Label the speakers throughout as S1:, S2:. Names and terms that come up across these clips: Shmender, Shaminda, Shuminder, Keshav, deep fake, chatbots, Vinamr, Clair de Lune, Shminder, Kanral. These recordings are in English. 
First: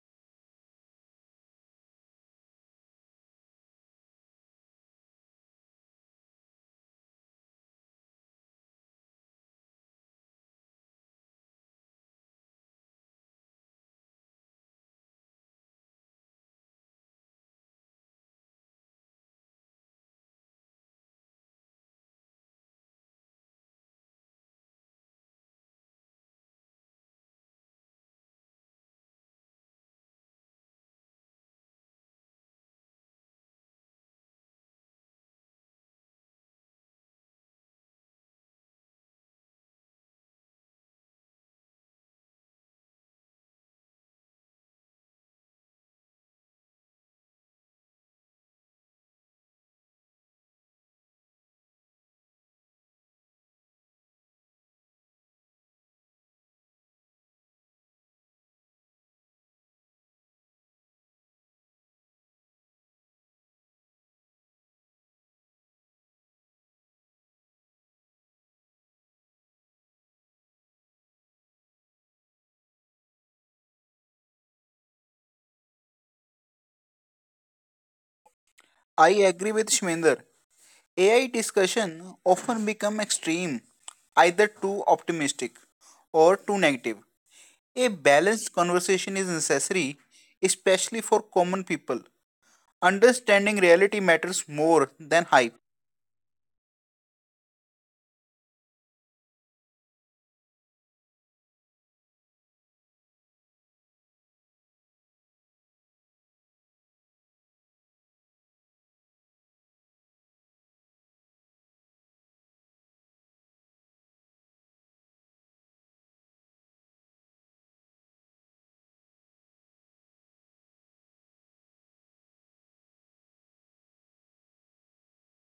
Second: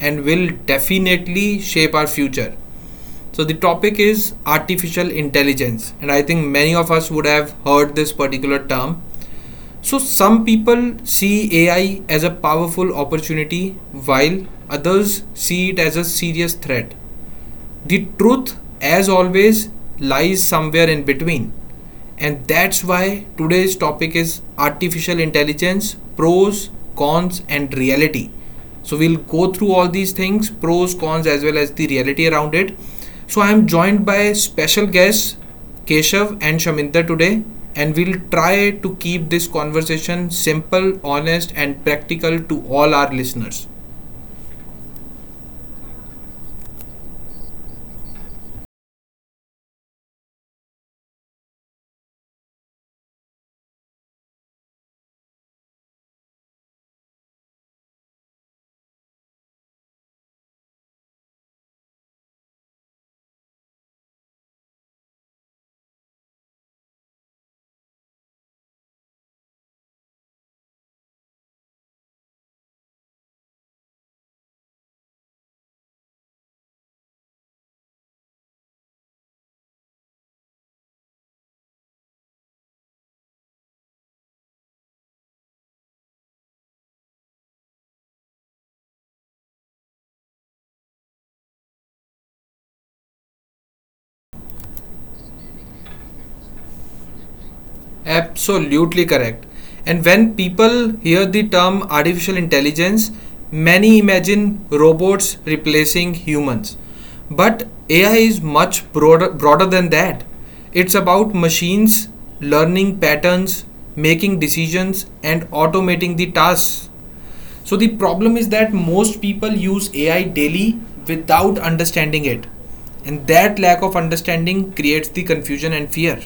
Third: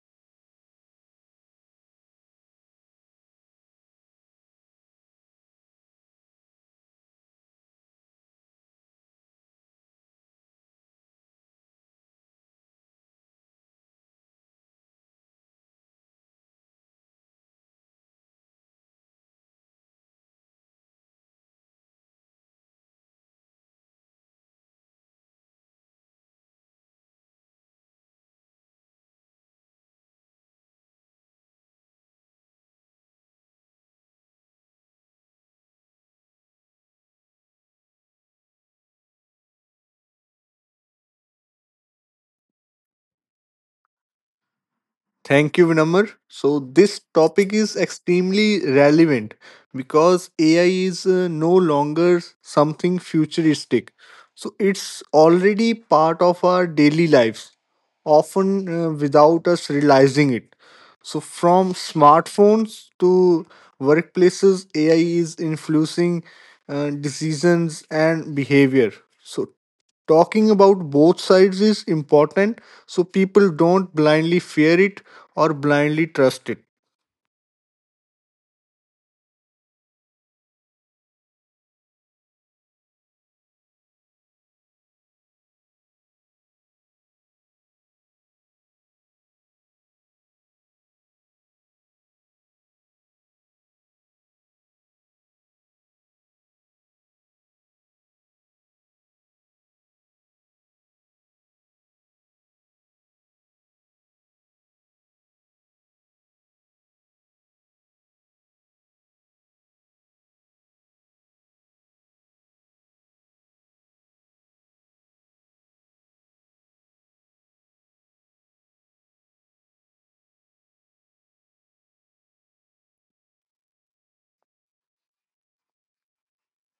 S1: and will definitely shape our future. So, the topic is artificial intelligence, and I think many of us would have heard this particular term. So, some people see AI as a powerful opportunity while others see it as a serious threat. The truth, as always, lies somewhere in between. And that's why today's topic is artificial intelligence pros, cons, and reality. So we'll go through all these things pros, cons, as well as the reality around it. So I am joined by special guests Keshav and Shaminda today, and we'll try to keep this conversation simple, honest, and practical to all our listeners.
S2: Thank you, Vinamr. So, this topic is extremely relevant because AI is no longer something futuristic. So, it's already part of our daily lives, often without us realizing it. So, from smartphones to workplaces, AI is influencing decisions and behavior. So, talking about both sides is important so people don't blindly fear it or blindly trust it.
S3: I agree with Shmender. AI discussion often become extreme, either too optimistic or too negative. A balanced conversation is necessary, especially for common people. Understanding reality matters more than hype.
S1: Absolutely correct. And when people hear the term artificial intelligence, many imagine robots replacing humans. But AI is much broader than that. It's about machines learning patterns, making decisions, and automating the tasks. So the problem is that most people use AI daily without understanding it. And that lack of understanding creates the confusion and fear.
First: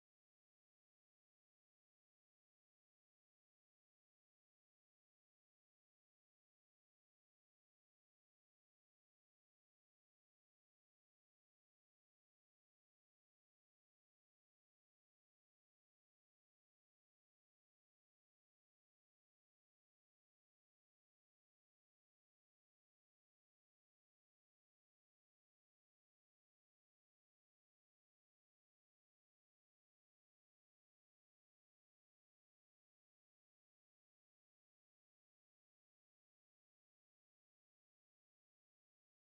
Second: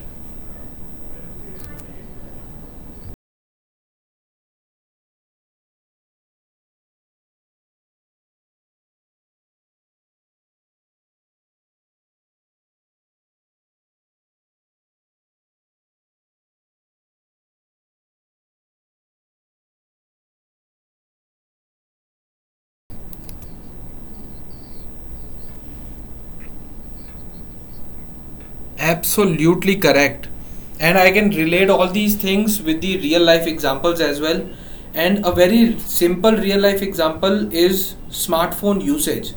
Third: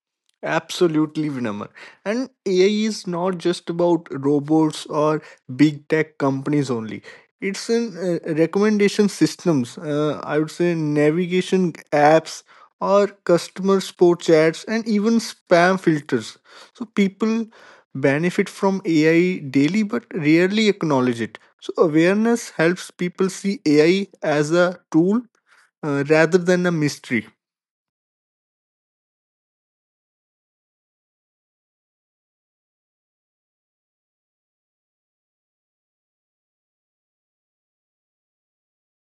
S2: Absolutely, Vinamr. And AI is not just about robots or big tech companies only. It's in recommendation systems, I would say navigation apps or customer support chats and even spam filters. So people benefit from AI daily but rarely acknowledge it. So awareness helps people see AI as a tool rather than a mystery.
S1: Absolutely correct. And I can relate all these things with the real life examples as well. And a very simple real life example is smartphone usage.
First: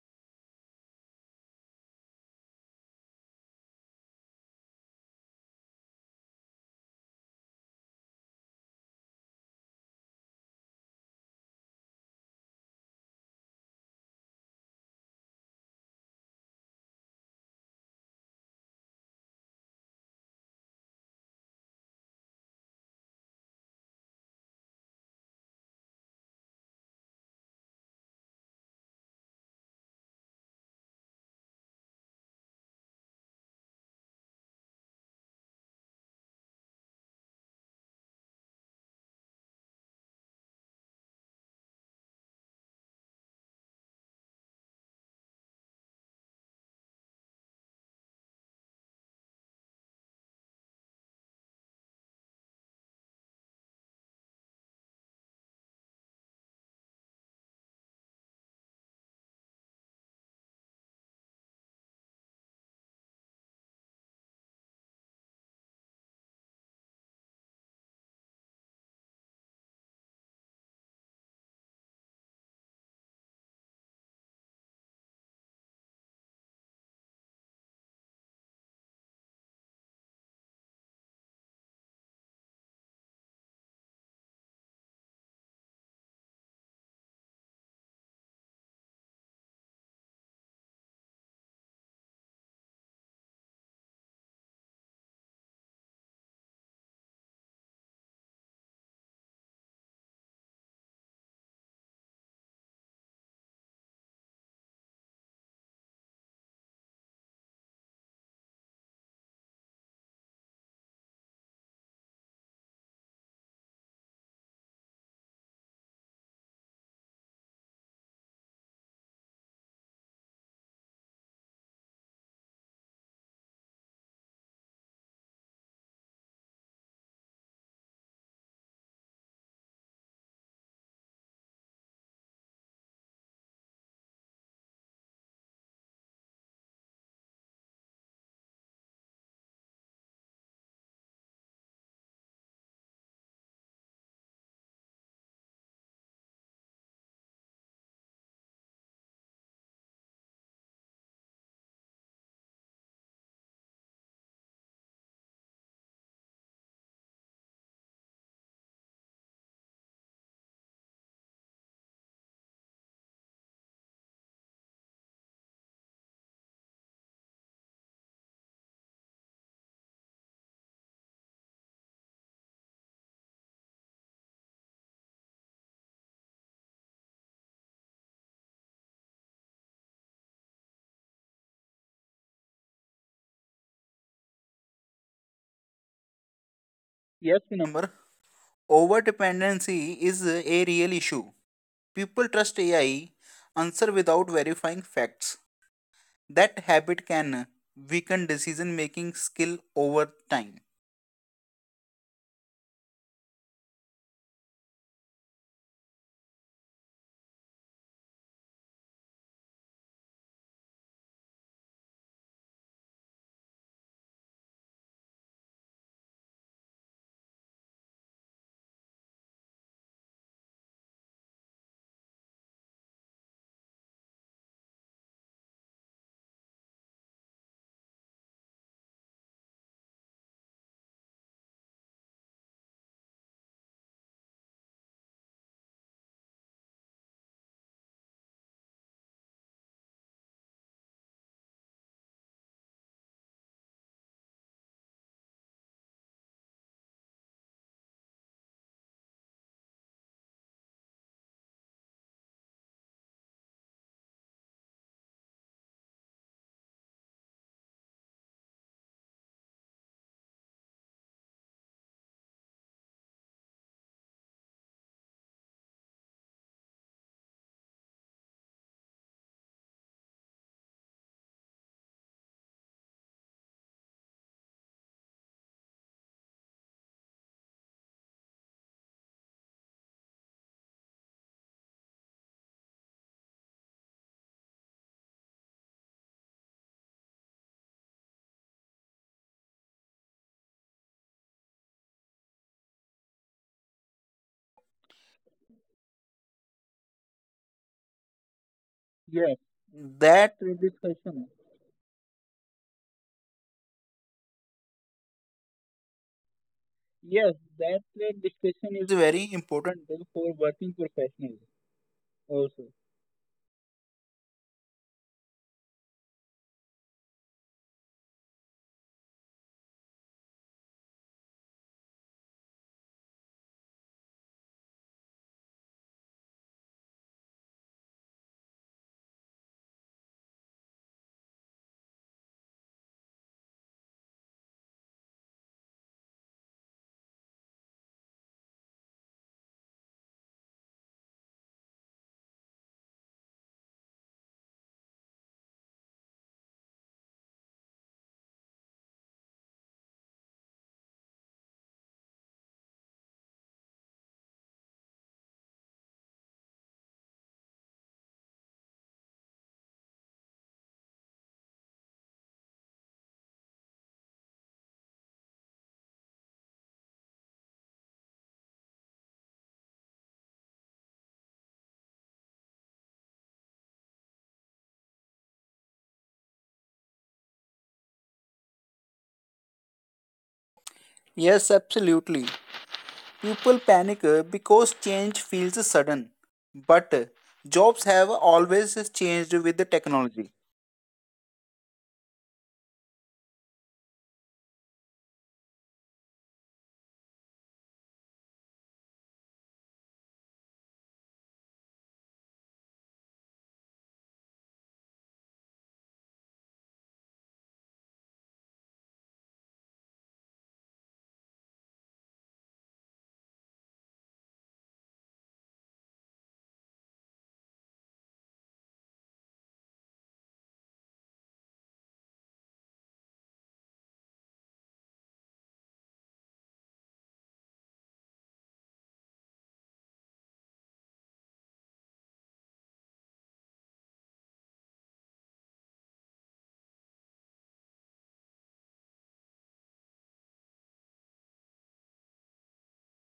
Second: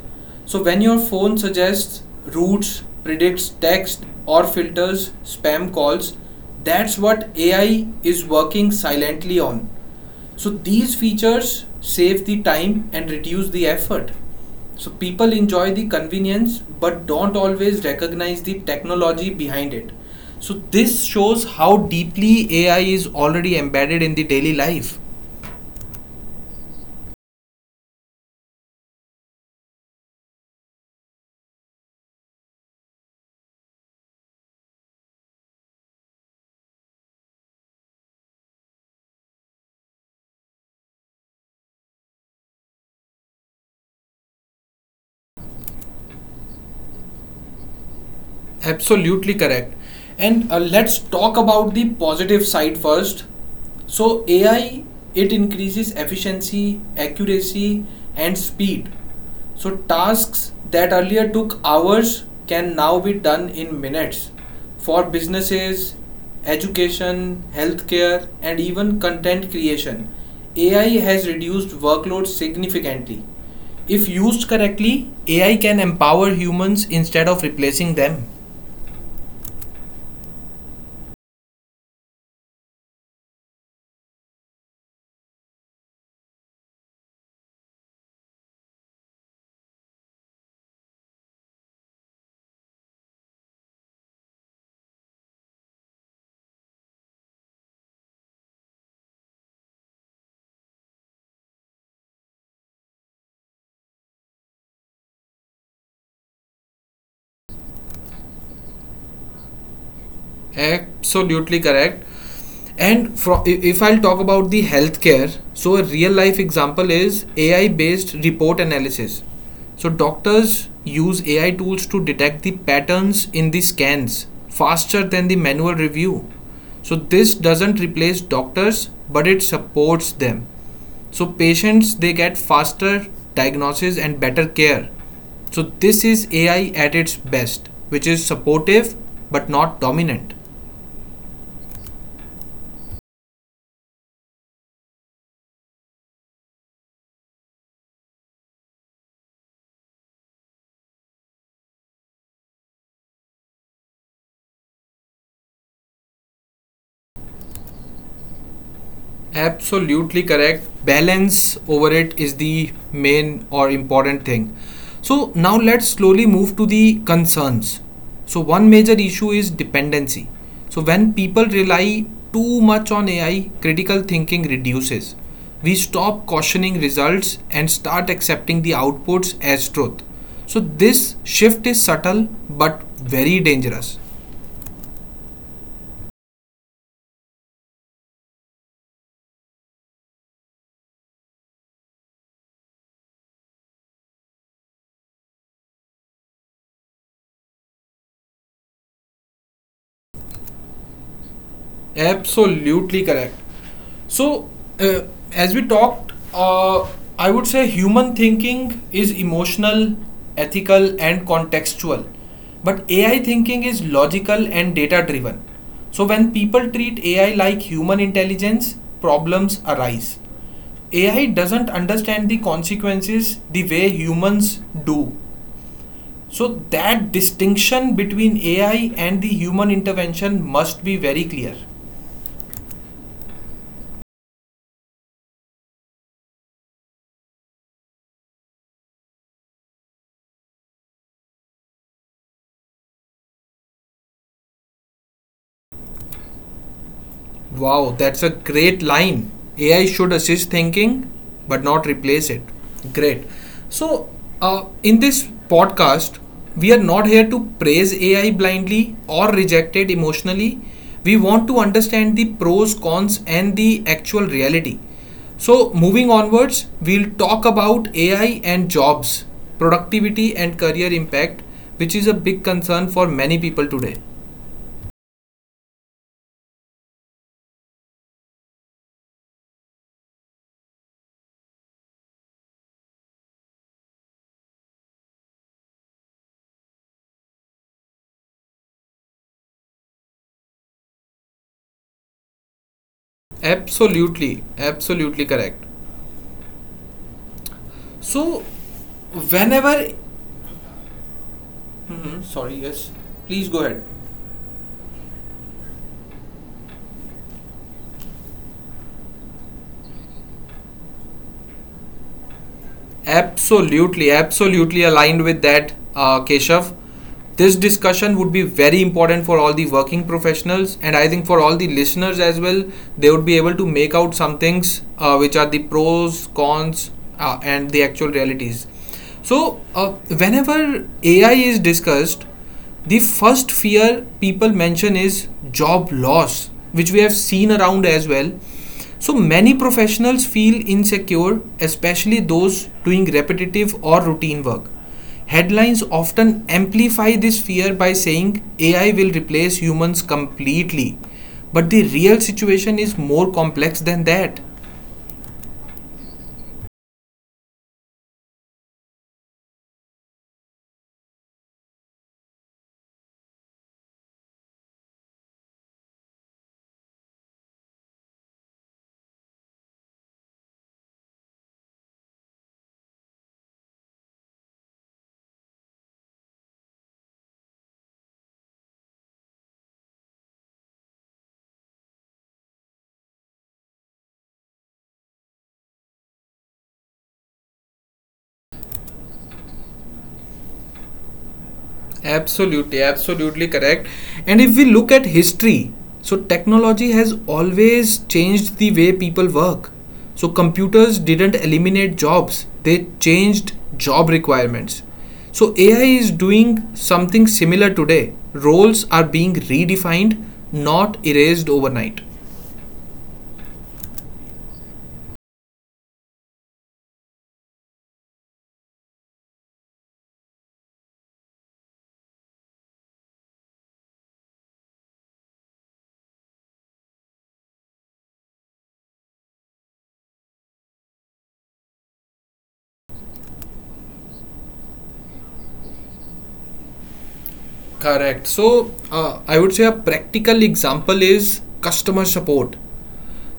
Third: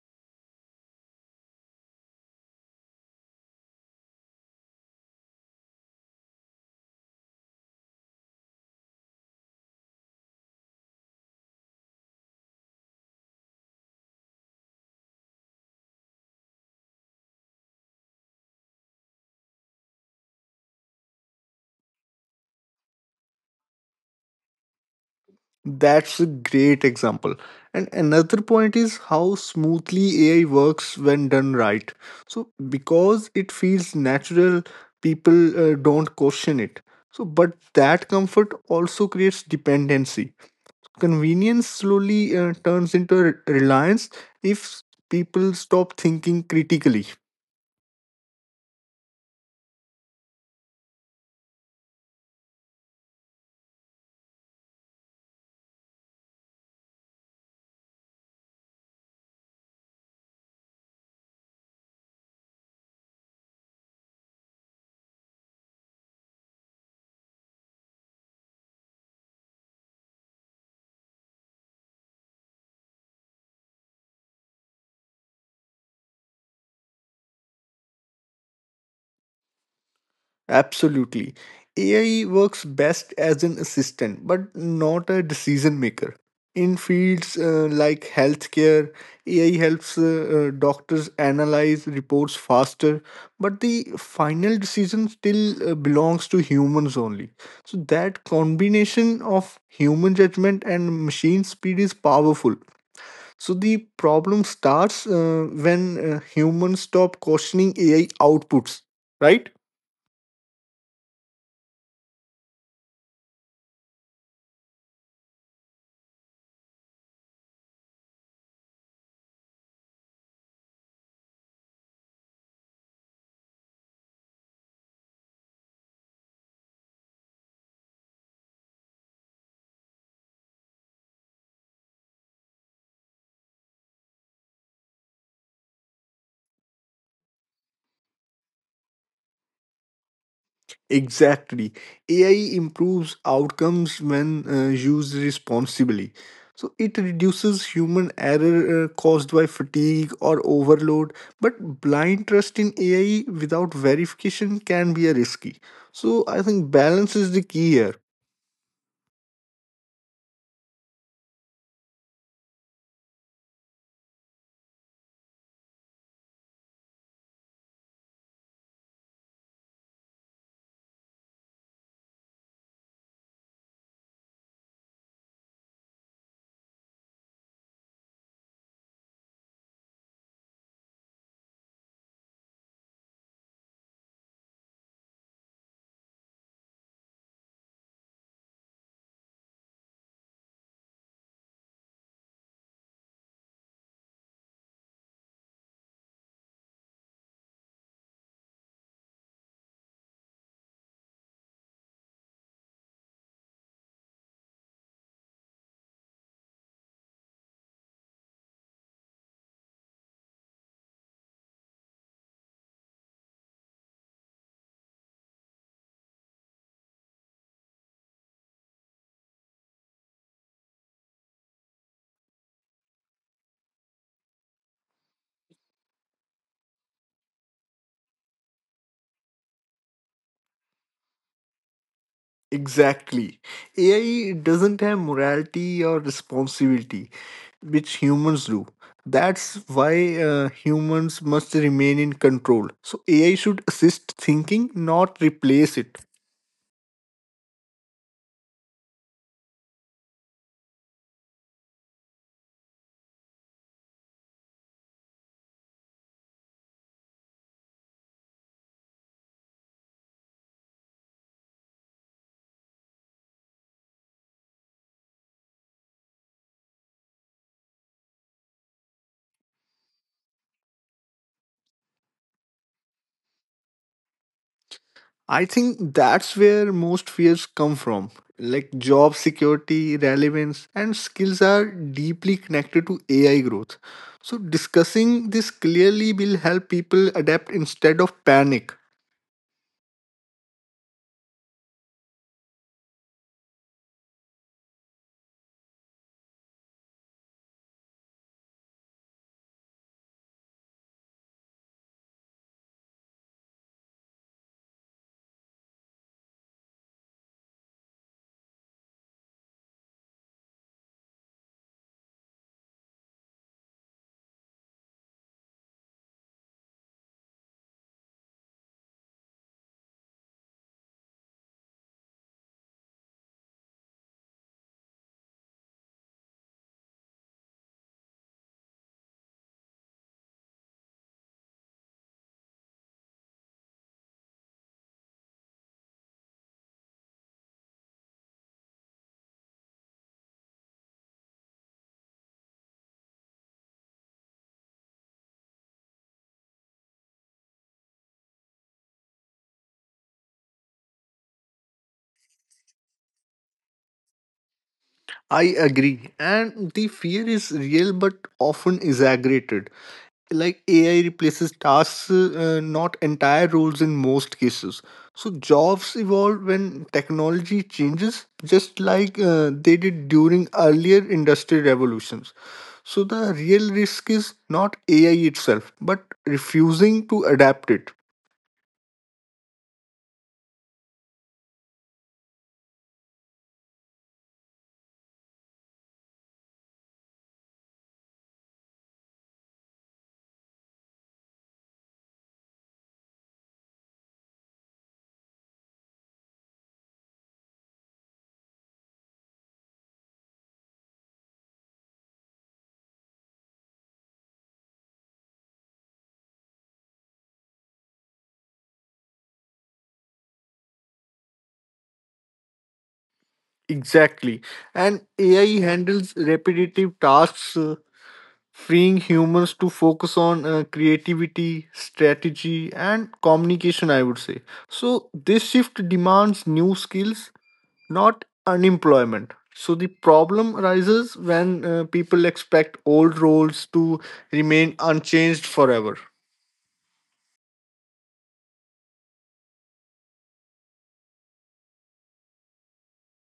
S1: So, when your phone suggests routes, predicts text, or filters spam calls, that's what AI is working silently on. So these features save the time and reduce the effort. So people enjoy the convenience but don't always recognize the technology behind it. So this shows how deeply AI is already embedded in the daily life.
S2: That's a great example. And another point is how smoothly AI works when done right. So, because it feels natural, people don't question it. So, but that comfort also creates dependency. Convenience slowly turns into reliance if people stop thinking critically.
S1: Absolutely correct. And let's talk about the positive side first. So AI it increases efficiency, accuracy and speed. So tasks that earlier took hours can now be done in minutes for businesses, education, healthcare and even content creation. AI has reduced workloads significantly. If used correctly, AI can empower humans instead of replacing them.
S2: Absolutely. AI works best as an assistant, but not a decision maker. In fields like healthcare, AI helps doctors analyze reports faster, but the final decision still belongs to humans only. So, that combination of human judgment and machine speed is powerful. So, the problem starts when humans stop questioning AI outputs, right?
S1: Absolutely correct. And if I'll talk about the healthcare, so a real life example is AI based report analysis. So doctors use AI tools to detect the patterns in the scans faster than the manual review. So this doesn't replace doctors, but it supports them. So patients they get faster diagnosis and better care. So this is AI at its best, which is supportive but not dominant.
S2: Exactly. AI improves outcomes when used responsibly. So it reduces human error caused by fatigue or overload, but blind trust in AI without verification can be a risky. So I think balance is the key here.
S1: Absolutely correct. Balance over it is the main or important thing. So now let's slowly move to the concerns. So one major issue is dependency. So when people rely too much on AI, critical thinking reduces. We stop cautioning results and start accepting the outputs as truth. So this shift is subtle but very dangerous.
S3: Yes, number. Over dependency is a real issue. People trust AI answer without verifying facts. That habit can weaken decision making skill over time.
S1: Absolutely correct. So, uh, as we talked, I would say human thinking is emotional, ethical, and contextual. But AI thinking is logical and data driven. So, when people treat AI like human intelligence, problems arise. AI doesn't understand the consequences the way humans do. So, that distinction between AI and the human intervention must be very clear.
S2: Exactly. AI doesn't have morality or responsibility, which humans do. That's why humans must remain in control. So AI should assist thinking, not replace it.
S1: Wow, that's a great line. AI should assist thinking but not replace it. Great. So, in this podcast, we are not here to praise AI blindly or reject it emotionally. We want to understand the pros, cons, and the actual reality. So, moving onwards, we'll talk about AI and jobs, productivity, and career impact, which is a big concern for many people today.
S2: I think that's where most fears come from. Like job security, relevance, and skills are deeply connected to AI growth. So, discussing this clearly will help people adapt instead of panic.
S1: Absolutely, absolutely correct. So,
S3: Yes,
S1: whenever.
S3: that trade discussion.
S1: Hmm, sorry, yes. Please go ahead.
S3: Yes, that trade discussion is a very important tool for working professionals also.
S1: Absolutely, absolutely aligned with that, Keshav. This discussion would be very important for all the working professionals, and I think for all the listeners as well. They would be able to make out some things, which are the pros, cons, and the actual realities. So, whenever AI is discussed, the first fear people mention is job loss, which we have seen around as well. So many professionals feel insecure, especially those doing repetitive or routine work. Headlines often amplify this fear by saying AI will replace humans completely. But the real situation is more complex than that.
S2: I agree. And the fear is real but often exaggerated. Like AI replaces tasks, not entire roles in most cases. So jobs evolve when technology changes, just like they did during earlier industrial revolutions. So the real risk is not AI itself, but refusing to adapt it.
S3: Yes, absolutely. People panic because change feels sudden. But jobs have always changed with the technology.
S1: Absolutely, absolutely correct. And if we look at history, so technology has always changed the way people work. So computers didn't eliminate jobs, they changed job requirements. So AI is doing something similar today. Roles are being redefined, not erased overnight.
S2: Exactly. And AI handles repetitive tasks, freeing humans to focus on creativity, strategy, and communication, I would say. So, this shift demands new skills, not unemployment. So, the problem arises when people expect old roles to remain unchanged forever.
S1: Correct. So I would say a practical example is customer support.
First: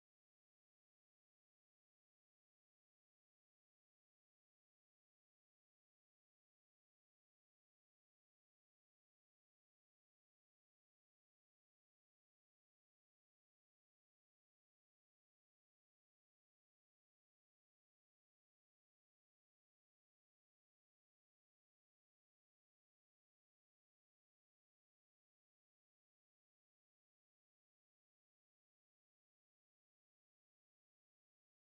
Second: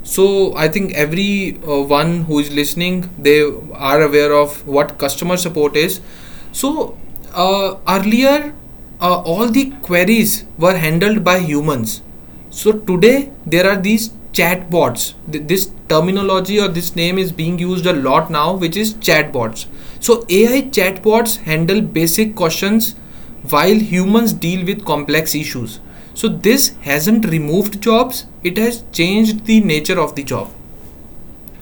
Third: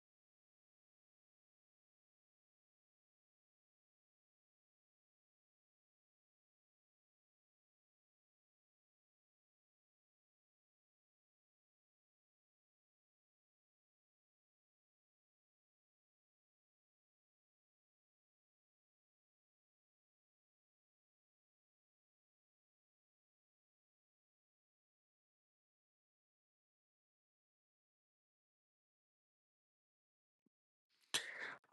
S1: So I think every one who is listening, they are aware of what customer support is. So earlier, all the queries were handled by humans. So today there are these chatbots. This terminology or this name is being used a lot now, which is chatbots. So AI chatbots handle basic questions while humans deal with complex issues. So, this hasn't removed jobs, it has changed the nature of the job.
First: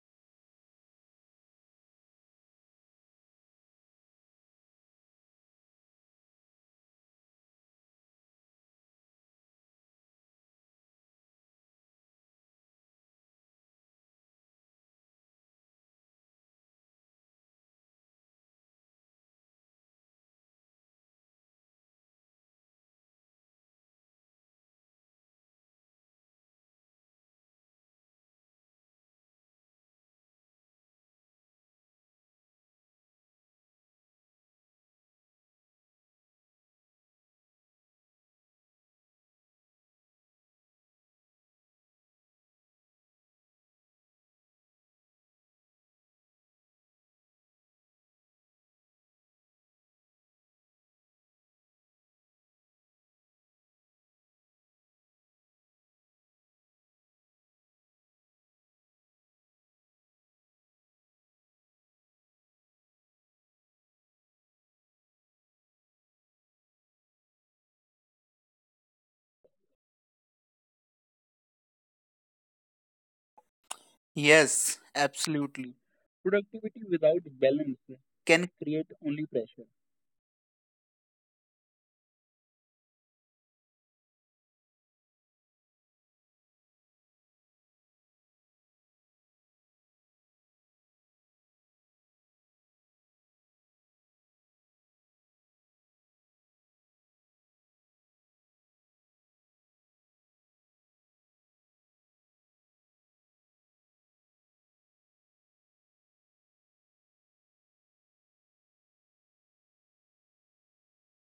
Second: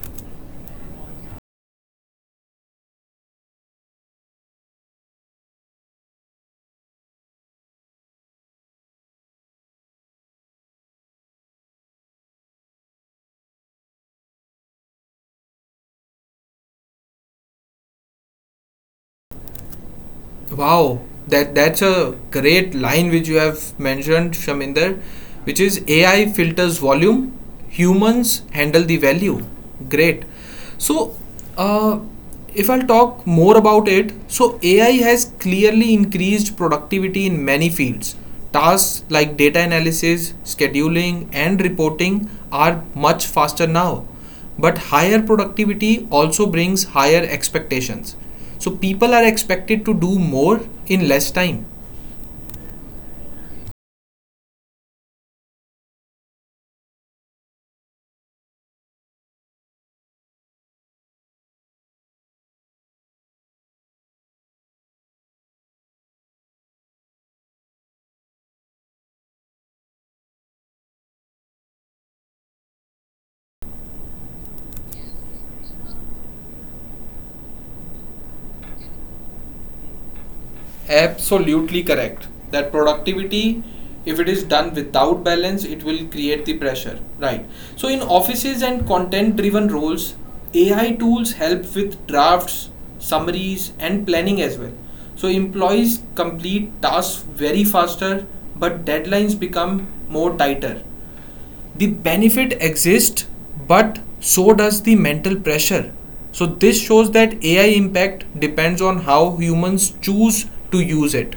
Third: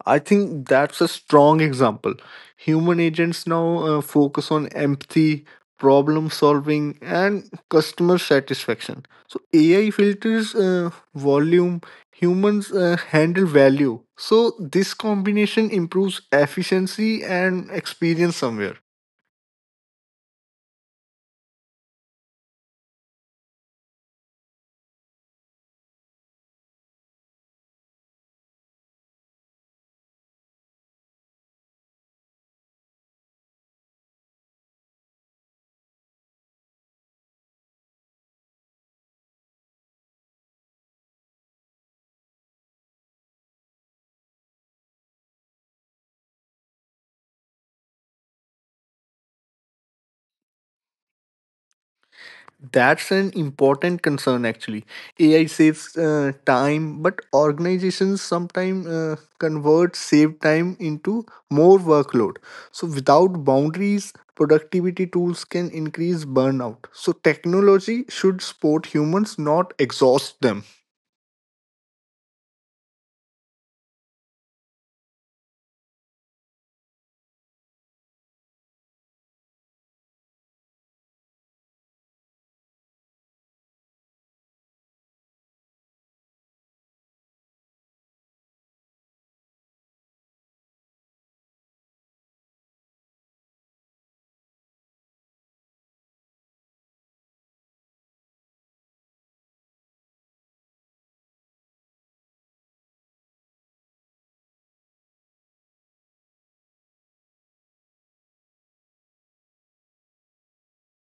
S2: I think that's a strong example. Human agents now focus on empathy, problem solving, and customer satisfaction. So AI filters volume, humans handle value. So this combination improves efficiency and experience somewhere.
S1: Wow, that's a great line which you have mentioned, Shaminder, which is AI filters volume, humans handle the value. Great. So, uh, if I'll talk more about it, so AI has clearly increased productivity in many fields. Tasks like data analysis, scheduling, and reporting are much faster now, but higher productivity also brings higher expectations. So people are expected to do more in less time.
S2: That's an important concern actually. AI saves time, but organizations sometimes convert saved time into more workload. So, without boundaries, productivity tools can increase burnout. So, technology should support humans, not exhaust them.
S3: Yes, absolutely. Productivity without balance can create only pressure.
S1: Absolutely correct, that productivity, if it is done without balance, it will create the pressure, right? So in offices and content driven roles, AI tools help with drafts, summaries and planning as well. So employees complete tasks very faster, but deadlines become more tighter. The benefit exists, but so does the mental pressure. So this shows that AI impact depends on how humans choose to use it.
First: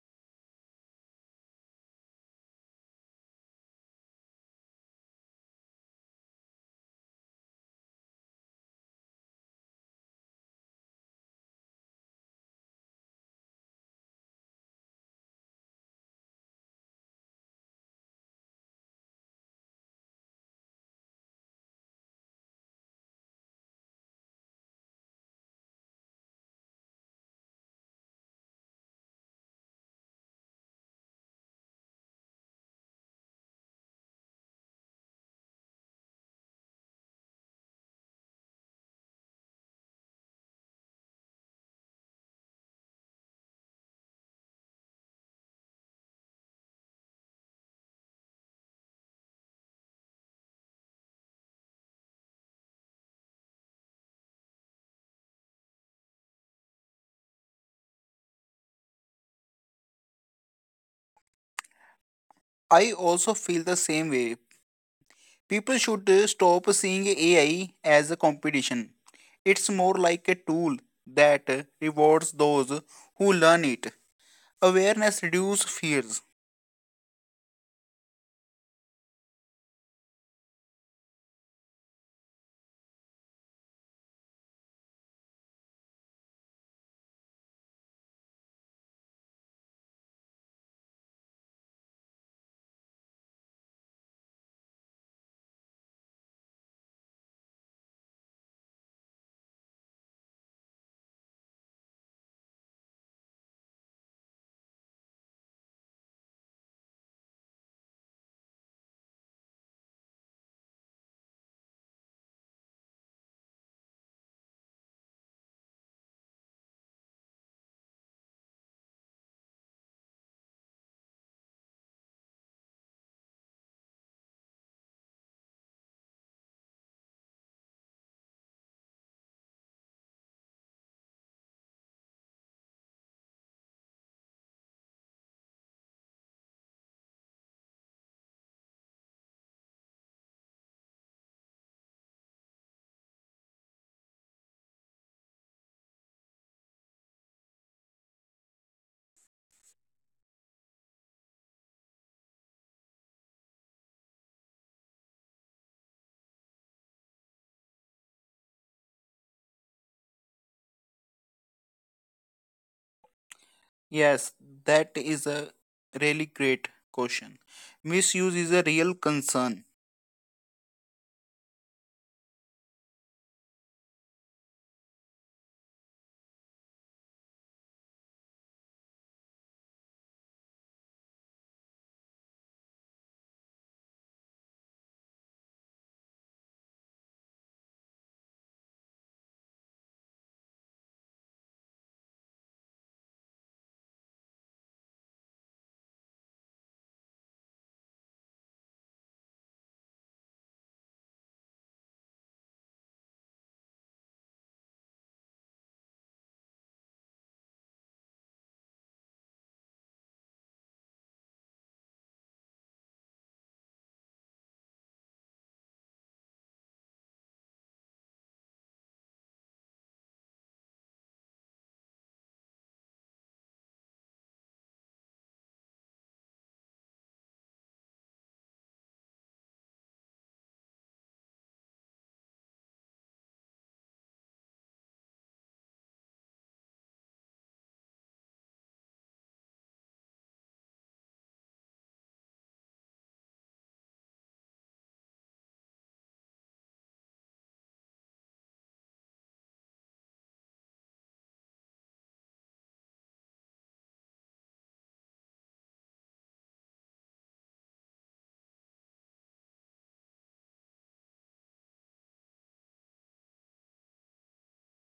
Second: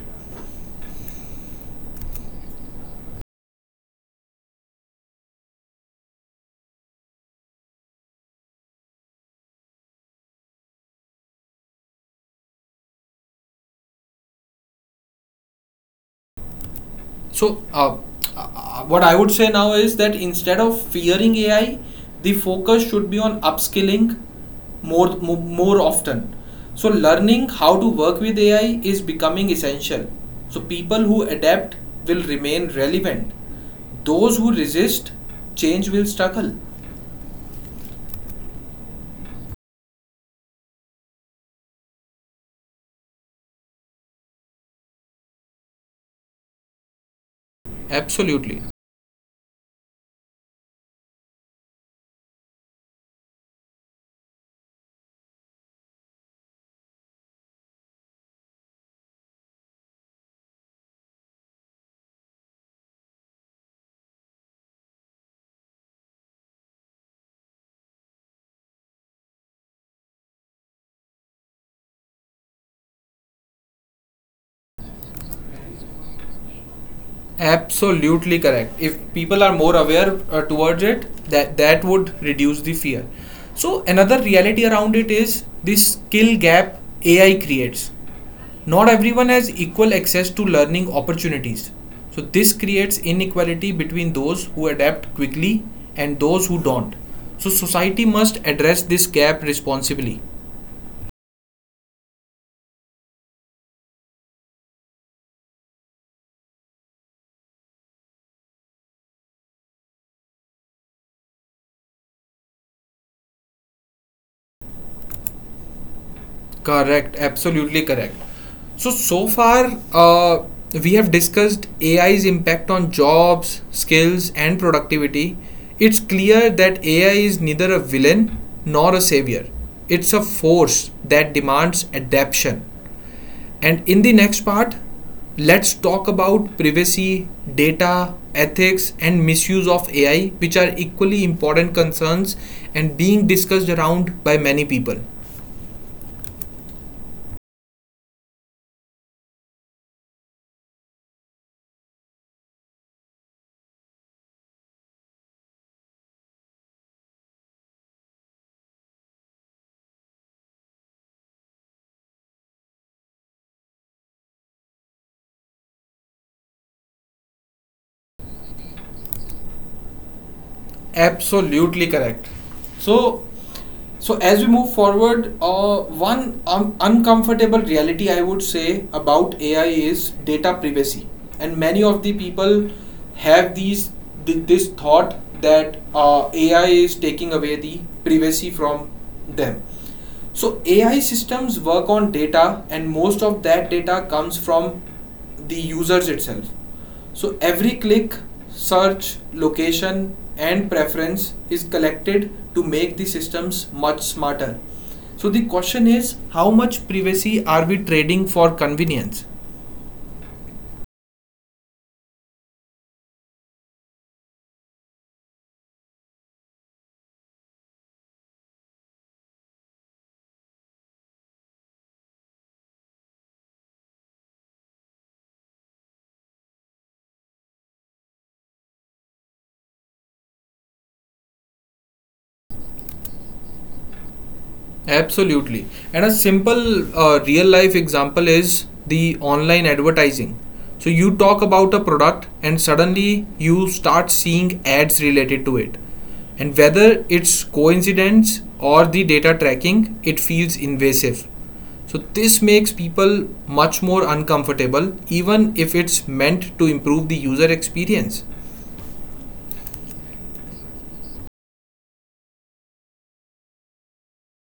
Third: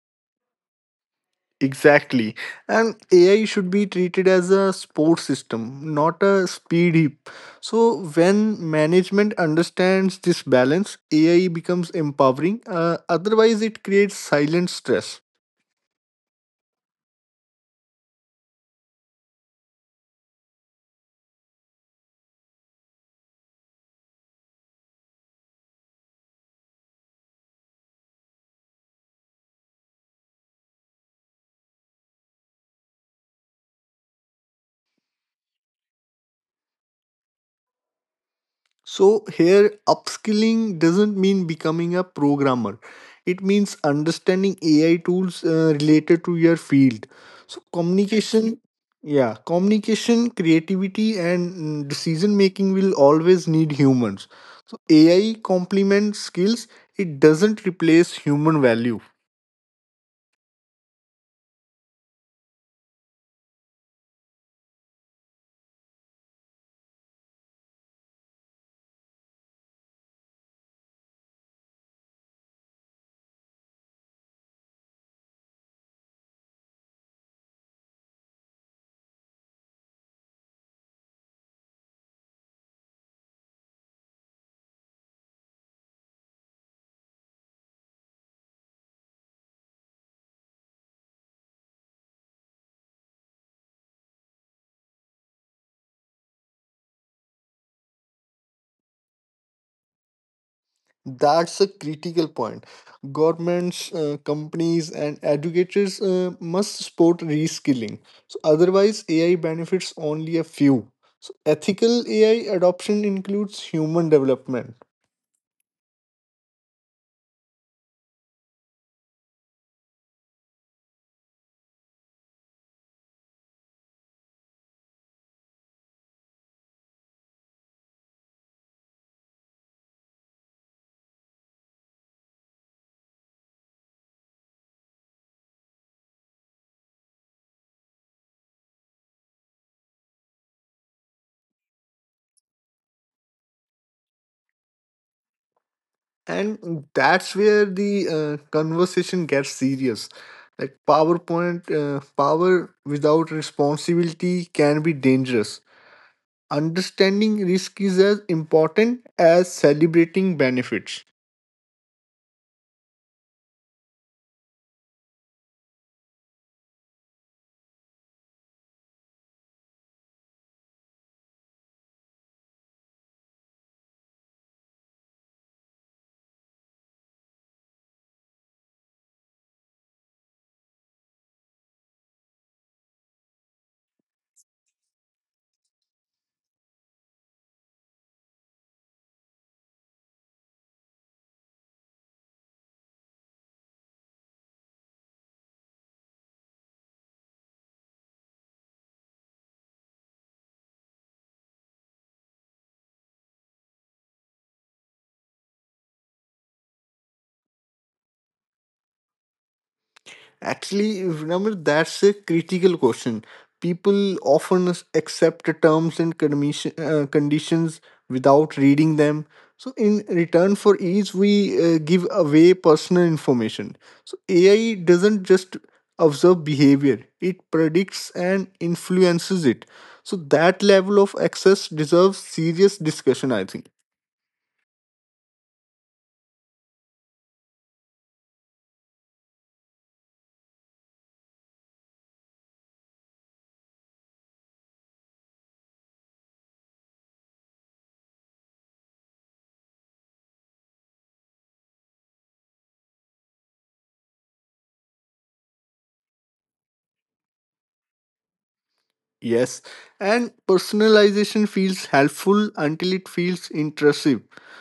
S2: Exactly. And AI should be treated as a support system, not a speed heap. So, when management understands this balance, AI becomes empowering. Otherwise, it creates silent stress.
S1: So what I would say now is that instead of fearing AI, the focus should be on upskilling more more often. So learning how to work with AI is becoming essential. So people who adapt will remain relevant. Those who resist change will struggle.
S2: So here upskilling doesn't mean becoming a programmer. It means understanding AI tools related to your field. So communication,
S1: Absolutely.
S2: yeah, communication, creativity and decision making will always need humans. So AI complements skills, it doesn't replace human value.
S3: I also feel the same way. People should stop seeing AI as a competition. It's more like a tool that rewards those who learn it. Awareness reduces fears.
S1: Absolutely correct. If people are more aware towards it, that would reduce the fear. So another reality around it is this skill gap AI creates. Not everyone has equal access to learning opportunities. So this creates inequality between those who adapt quickly and those who don't. So society must address this gap responsibly.
S2: That's a critical point. Governments, companies, and educators must support reskilling. So otherwise, AI benefits only a few. So ethical AI adoption includes human development,
S1: Correct, absolutely correct. So, so far, we have discussed AI's impact on jobs, skills, and productivity. It's clear that AI is neither a villain nor a savior, it's a force that demands adaptation. And in the next part, let's talk about privacy, data, ethics, and misuse of AI, which are equally important concerns and being discussed around by many people.
S2: and that's where the conversation gets serious. Like PowerPoint, power without responsibility can be dangerous. Understanding risk is as important as celebrating benefits.
S3: Yes, that is a really great question. Misuse is a real concern.
S1: Absolutely correct. So, as we move forward, one uncomfortable reality I would say about AI is data privacy, and many of the people have this thought that AI is taking away the privacy from them. So AI systems work on data, and most of that data comes from the users itself. So every click, search, location, and preference is collected to make the systems much smarter. So the question is, how much privacy are we trading for convenience?
S2: Actually, remember that's a critical question. People often accept the terms and condition, conditions without reading them. So, in return for ease, we give away personal information. So, AI doesn't just observe behavior, it predicts and influences it. So, that level of access deserves serious discussion, I think.
S1: Absolutely. And a simple real life example is the online advertising. So you talk about a product and suddenly you start seeing ads related to it. And whether it's coincidence or the data tracking, it feels invasive. So this makes people much more uncomfortable even if it's meant to improve the user experience.
S2: Yes, and personalization feels helpful until it feels intrusive.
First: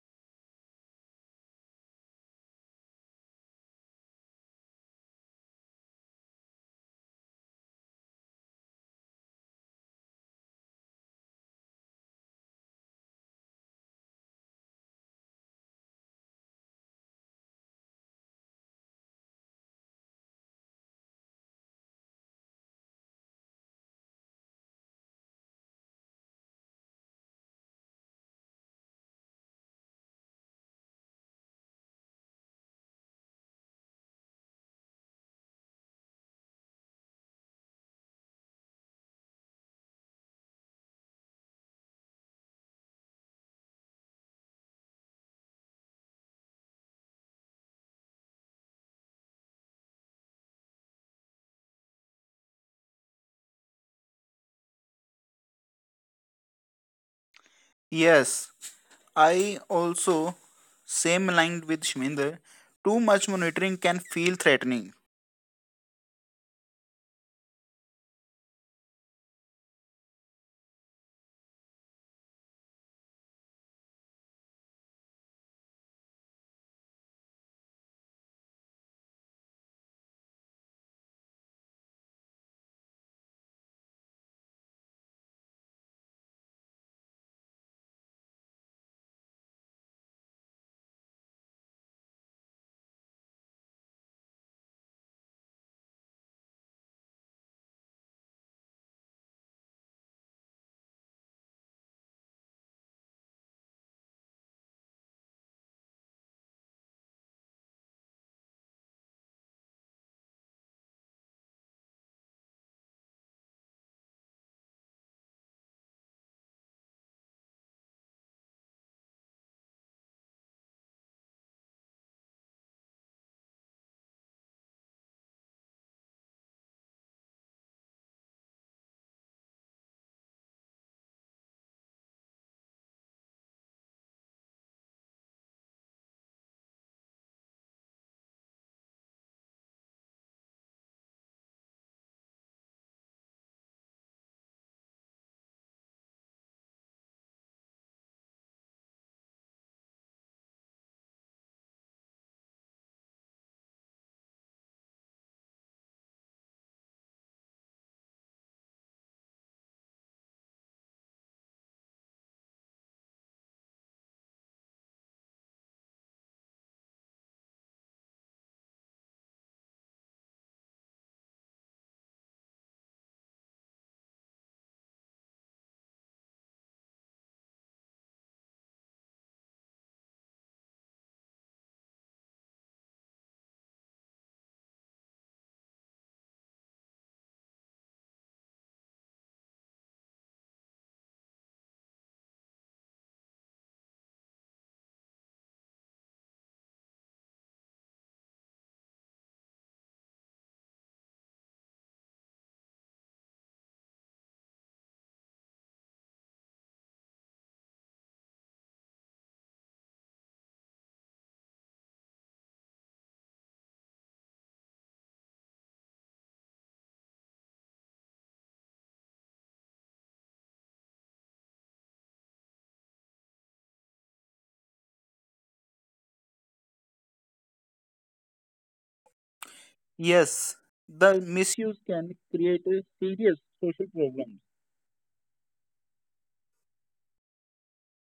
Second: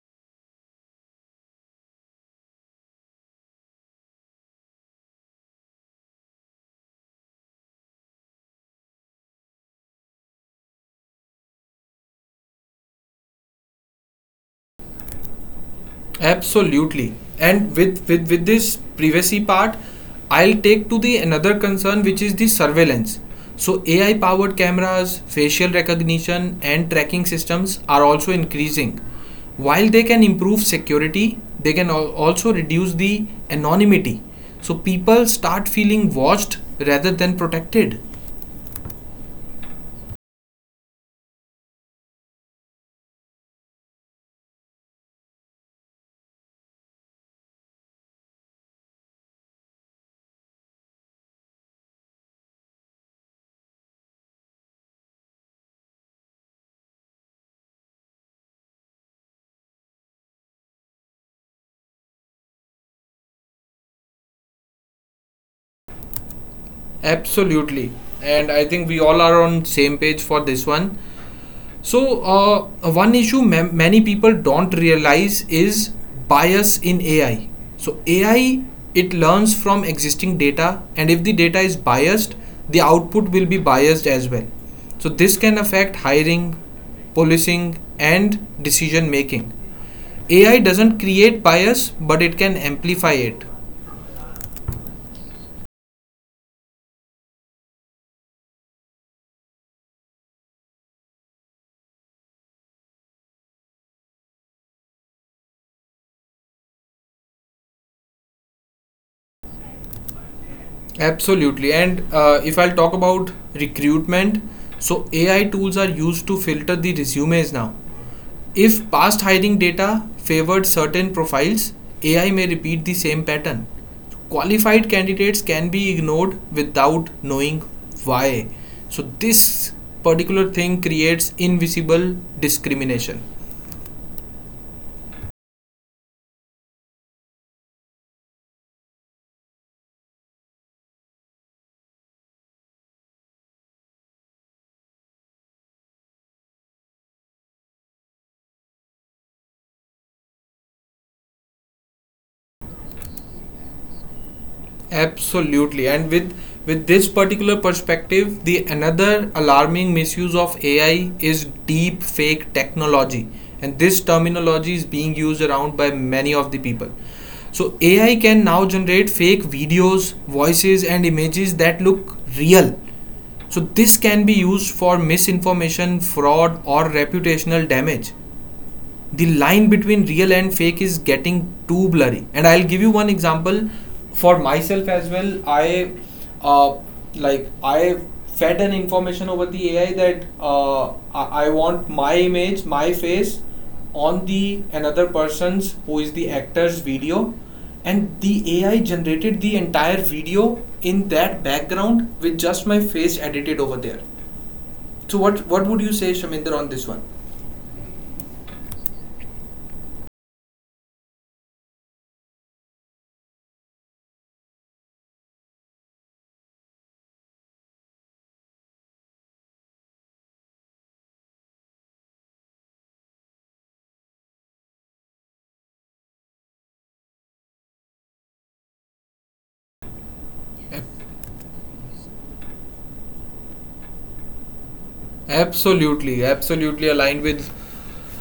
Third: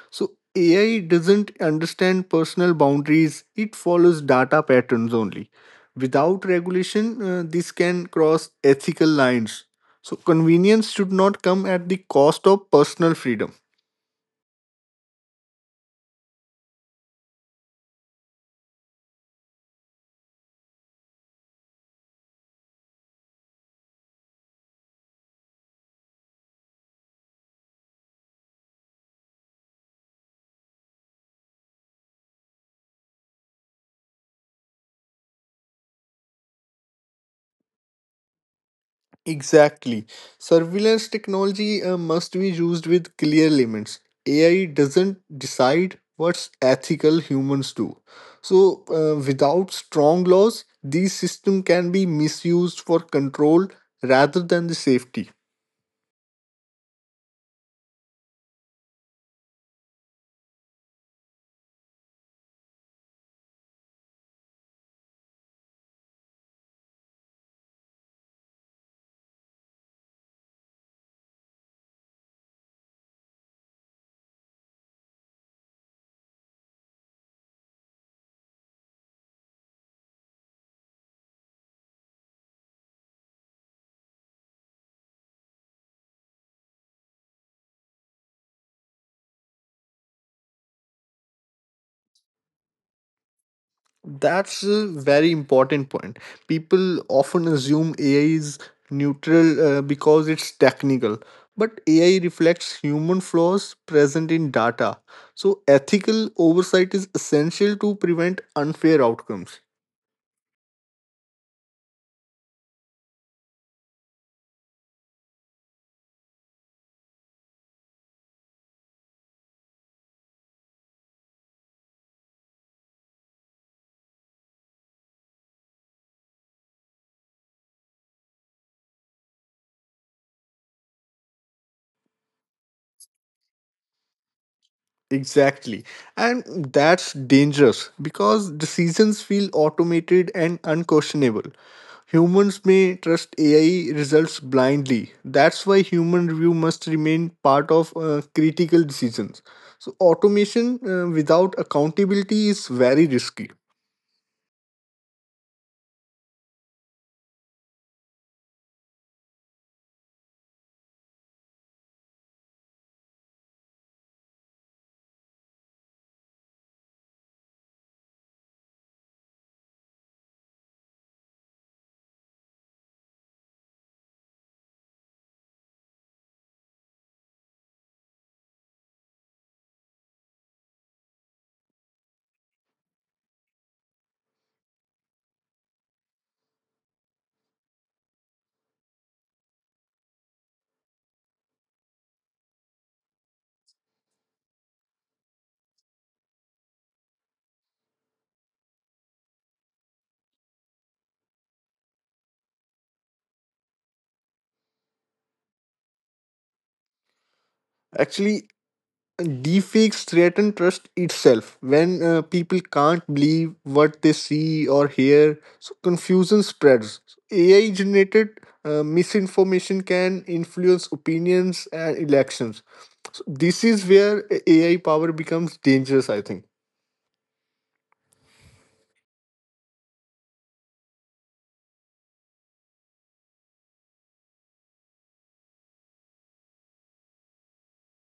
S2: So, AI doesn't understand personal boundaries, it follows data patterns only. Without regulation, this can cross ethical lines. So, convenience should not come at the cost of personal freedom.
S1: Absolutely. And with this privacy part, I'll take to the another concern which is the surveillance. So AI powered cameras, facial recognition and tracking systems are also increasing. While they can improve security, they can also reduce the anonymity. So people start feeling watched rather than protected.
S2: Exactly. Surveillance technology must be used with clear limits. AI doesn't decide what's ethical, humans do. So, without strong laws, these systems can be misused for control rather than the safety.
S3: Yes, I also same aligned with Shminder. Too much monitoring can feel threatening.
S1: Absolutely. And I think we all are on same page for this one. So, one issue many people don't realize is bias in AI. So, AI it learns from existing data, and if the data is biased, the output will be biased as well. So, this can affect hiring, policing, and decision making. AI doesn't create bias, but it can amplify it.
S2: That's a very important point. People often assume AI is neutral because it's technical, but AI reflects human flaws present in data. So, ethical oversight is essential to prevent unfair outcomes.
S1: Absolutely. And if I'll talk about recruitment, so AI tools are used to filter the resumes now. If past hiring data favored certain profiles, AI may repeat the same pattern. Qualified candidates can be ignored without knowing why. So, this particular thing creates invisible discrimination.
S2: Exactly. And that's dangerous because decisions feel automated and unquestionable. Humans may trust AI results blindly. That's why human review must remain part of critical decisions. So, automation without accountability is very risky.
S1: Absolutely. And with this particular perspective, the another alarming misuse of AI is deep fake technology. And this terminology is being used around by many of the people. So AI can now generate fake videos, voices and images that look real. So this can be used for misinformation, fraud or reputational damage. The line between real and fake is getting too blurry, and I'll give you one example. For myself as well, I uh, I fed an information over the ai that I want my image, my face on the another person's, who is the actor's, video. And the ai generated the entire video in that background with just my face edited over there. So what would you say, Shaminder, on this one?
S2: Actually, deepfakes threaten trust itself when people can't believe what they see or hear, so confusion spreads. AI generated misinformation can influence opinions and elections. So this is where AI power becomes dangerous, I think.
S3: Yes, the misuse can create a serious social problems.
S1: Absolutely, absolutely aligned with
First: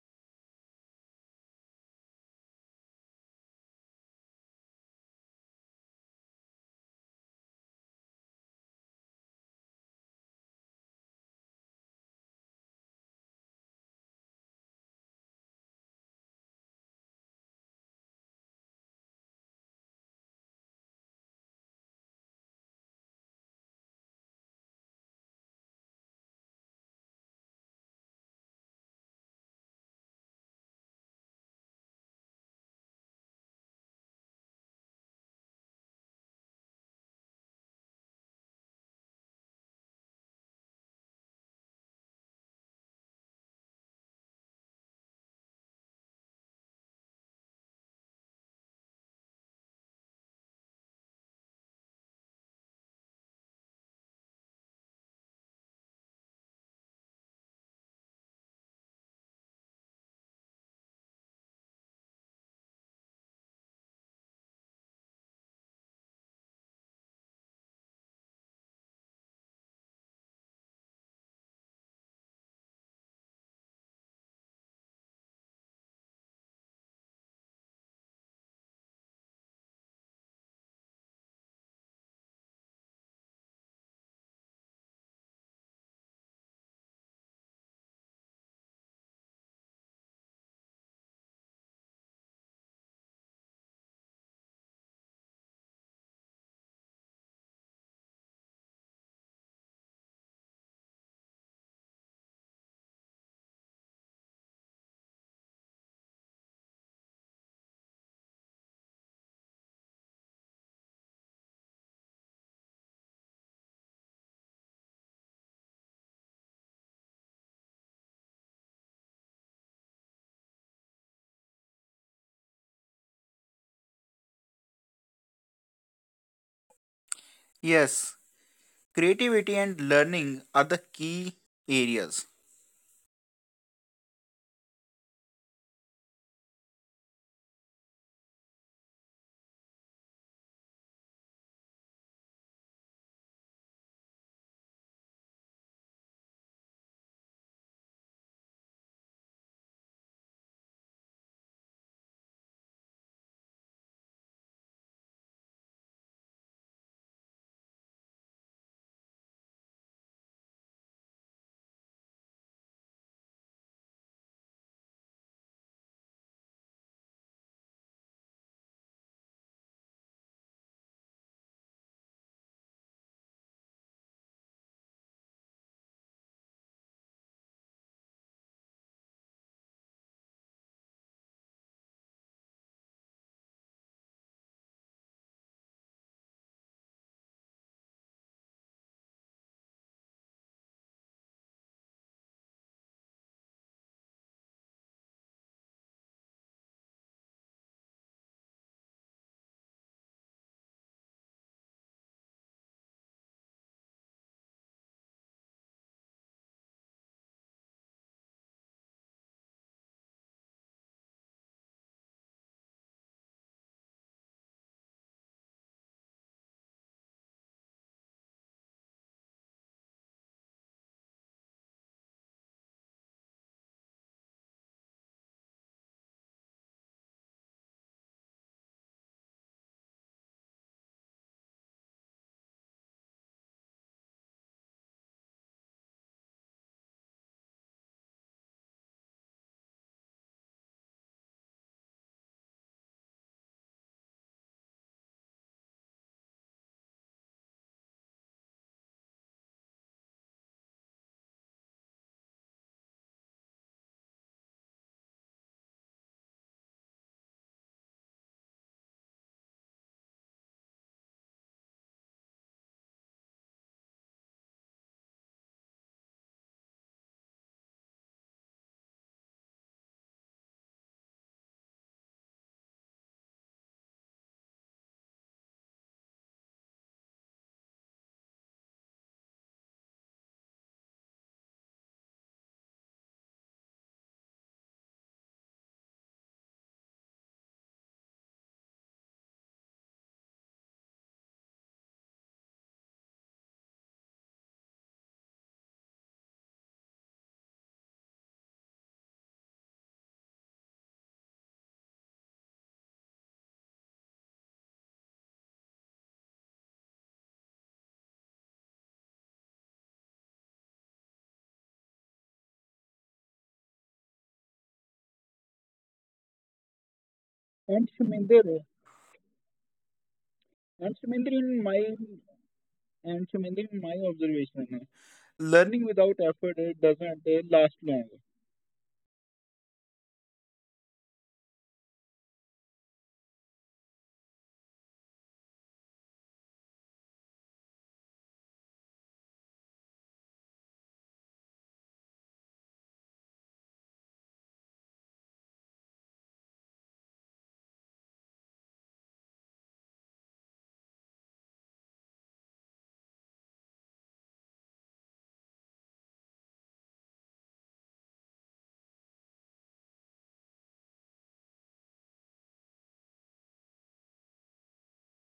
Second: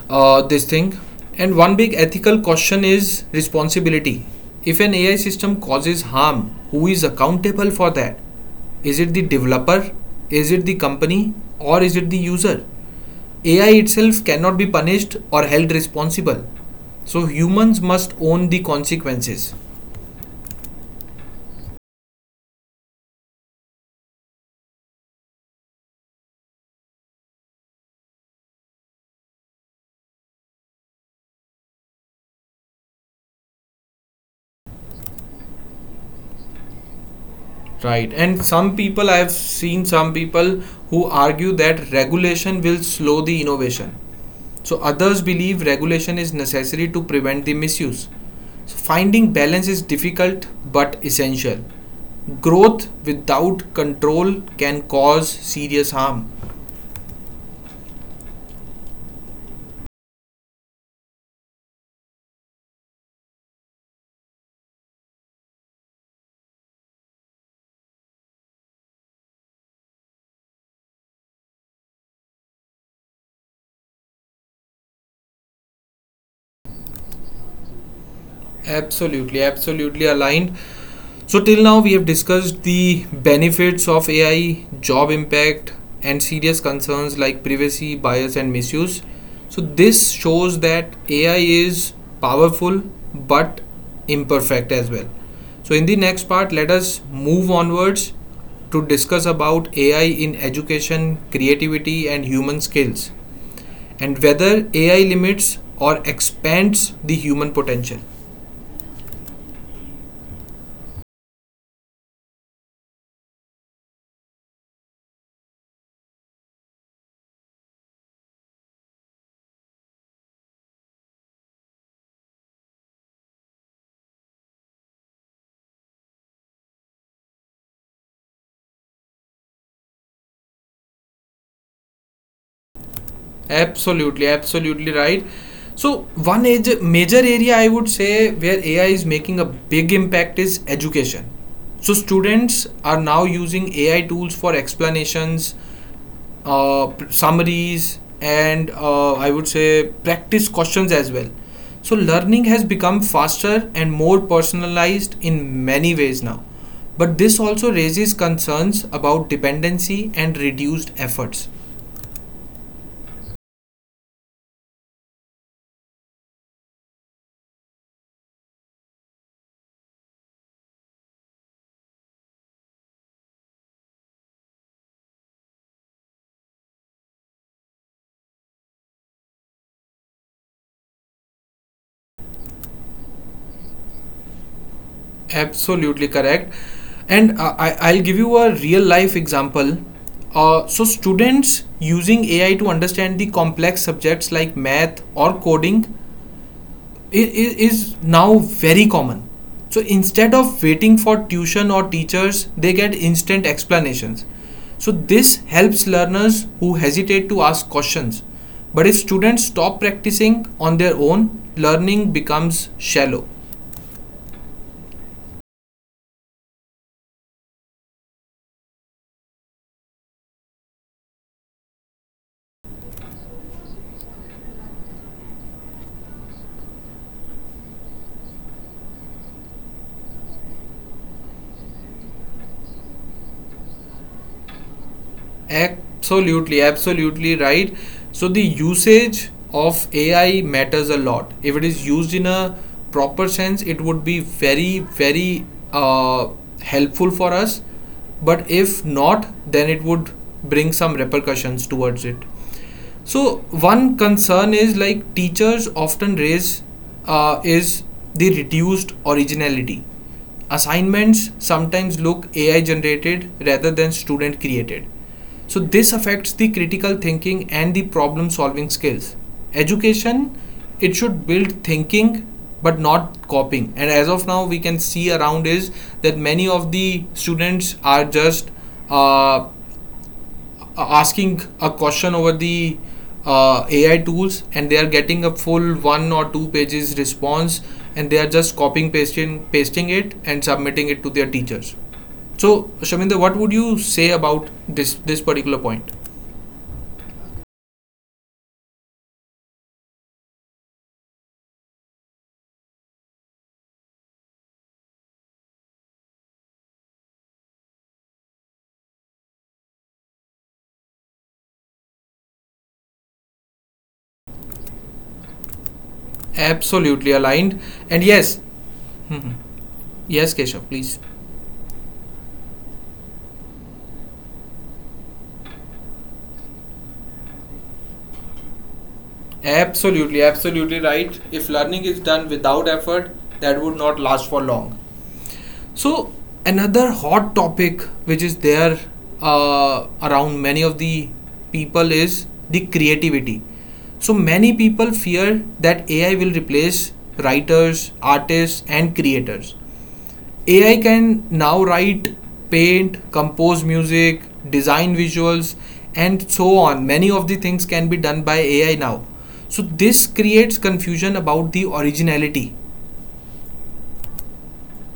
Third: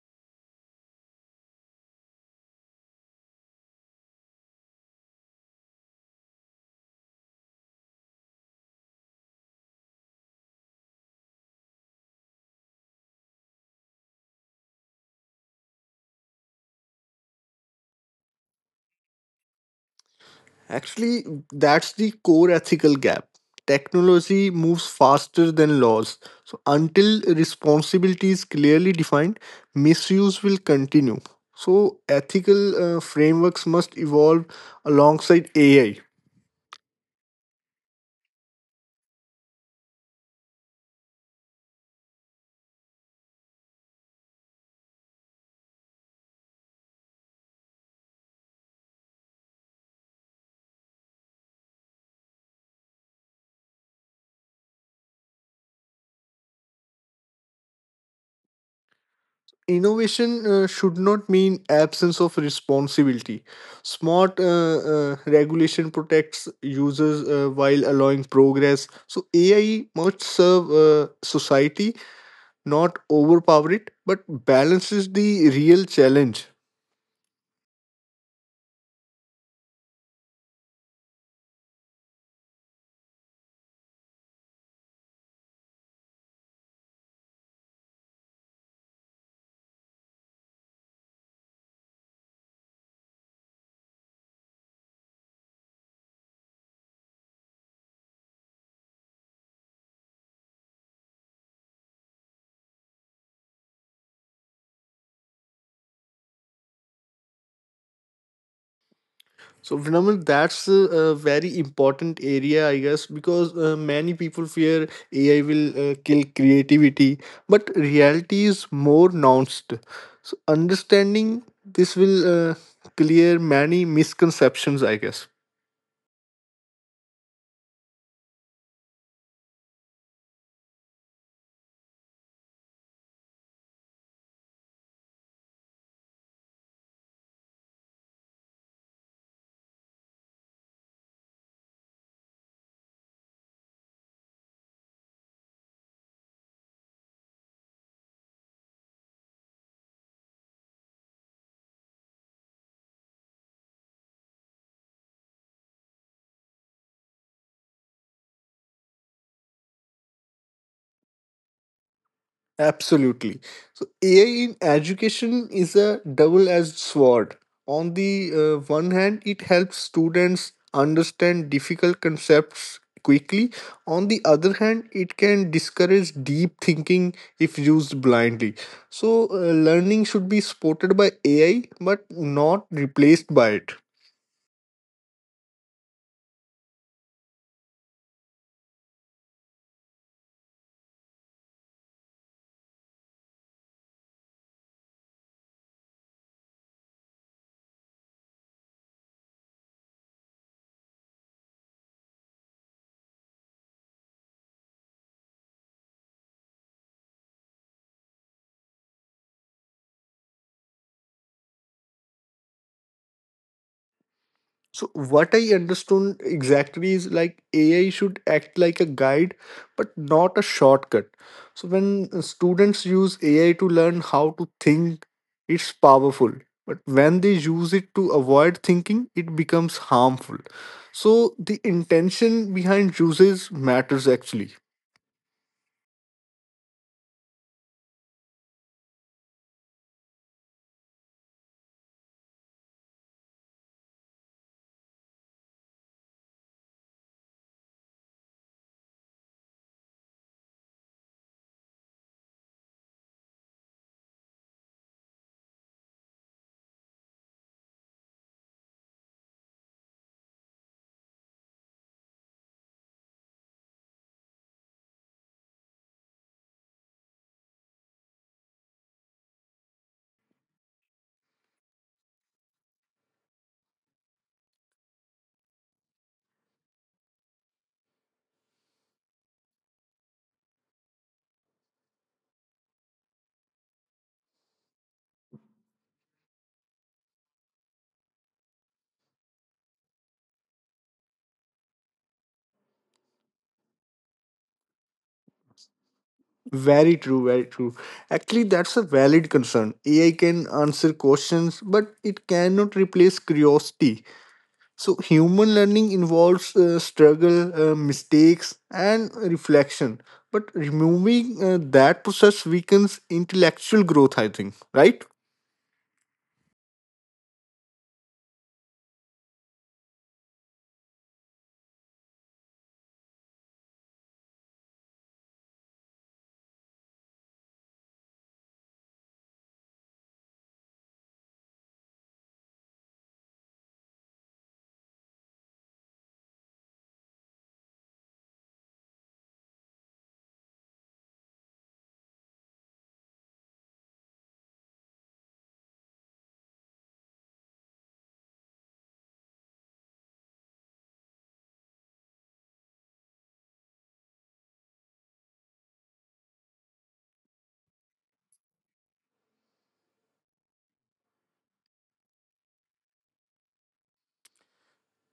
S1: this thing. And one big ethical question is responsibility. If an AI system causes harm, who is accountable for that? Is it the developer? Is it the company? Or is it the user? AI itself cannot be punished or held responsible. So humans must own the consequences.
S2: Actually, that's the core ethical gap. Technology moves faster than laws. So, until responsibility is clearly defined, misuse will continue. So, ethical frameworks must evolve alongside AI.
S1: Right. And some people, I have seen some people who argue that regulation will slow the innovation. So others believe regulation is necessary to prevent the misuse. So finding balance is difficult but essential. Growth without control can cause serious harm.
S2: Innovation should not mean absence of responsibility. Smart regulation protects users while allowing progress. So, AI must serve society, not overpower it, but balance is the real challenge.
S1: Absolutely, absolutely aligned. So, till now, we have discussed the benefits of AI, job impact, and serious concerns like privacy, bias, and misuse. So, this shows that AI is powerful but imperfect as well. So, in the next part, let us move onwards to discuss about AI in education, creativity, and human skills, and whether AI limits or expands the human potential.
S2: So, Vinaman, that's a very important area, I guess, because many people fear AI will kill creativity, but reality is more nuanced. So, understanding this will clear many misconceptions, I guess.
S3: Yes, creativity and learning are the key areas.
S1: Absolutely, absolutely right. So one age, major area I would say where AI is making a big impact is education. So students are now using AI tools for explanations, summaries, and I would say practice questions as well. So learning has become faster and more personalized in many ways now. But this also raises concerns about dependency and reduced efforts.
S2: Absolutely. So AI in education is a double-edged sword. On the one hand, it helps students understand difficult concepts quickly. On the other hand, it can discourage deep thinking if used blindly. So learning should be supported by AI, but not replaced by it.
S1: Absolutely correct. And I'll give you a real life example. So, students using AI to understand the complex subjects like math or coding is now very common. So, instead of waiting for tuition or teachers, they get instant explanations. So, this helps learners who hesitate to ask questions. But if students stop practicing on their own, learning becomes shallow.
S2: So what I understood exactly is like AI should act like a guide, but not a shortcut. So when students use AI to learn how to think, it's powerful. But when they use it to avoid thinking, it becomes harmful. So the intention behind uses matters actually.
S1: Absolutely, absolutely right. So the usage of AI matters a lot. If it is used in a proper sense, it would be very, very uh, helpful for us. But if not, then it would bring some repercussions towards it. So one concern is like teachers often raise is the reduced originality. Assignments sometimes look AI generated rather than student created. So this affects the critical thinking and the problem solving skills. Education, it should build thinking but not copying. And as of now we can see around is that many of the students are just uh, asking a question over the AI tools, and they are getting a full one or two pages response, and they are just copying pasting it and submitting it to their teachers. So Shaminda, what would you say about this particular point?
S2: Very true, very true. Actually, that's a valid concern. AI can answer questions, but it cannot replace curiosity. So, human learning involves struggle, mistakes, and reflection. But removing that process weakens intellectual growth, I think, right?
S1: Absolutely
S3: And
S1: aligned. And
S3: Shuminder,
S1: yes, yes,
S3: and
S1: Keshav,
S3: Shuminder
S1: please.
S3: in my and Shuminder in my observation, learning without effort doesn't last long.
S1: Absolutely, absolutely right. If learning is done without effort, that would not last for long. So another hot topic which is there around many of the people is the creativity. So many people fear that AI will replace writers, artists, and creators. AI can now write, paint, compose music, design visuals, and so on. Many of the things can be done by AI now. So this creates confusion about the originality.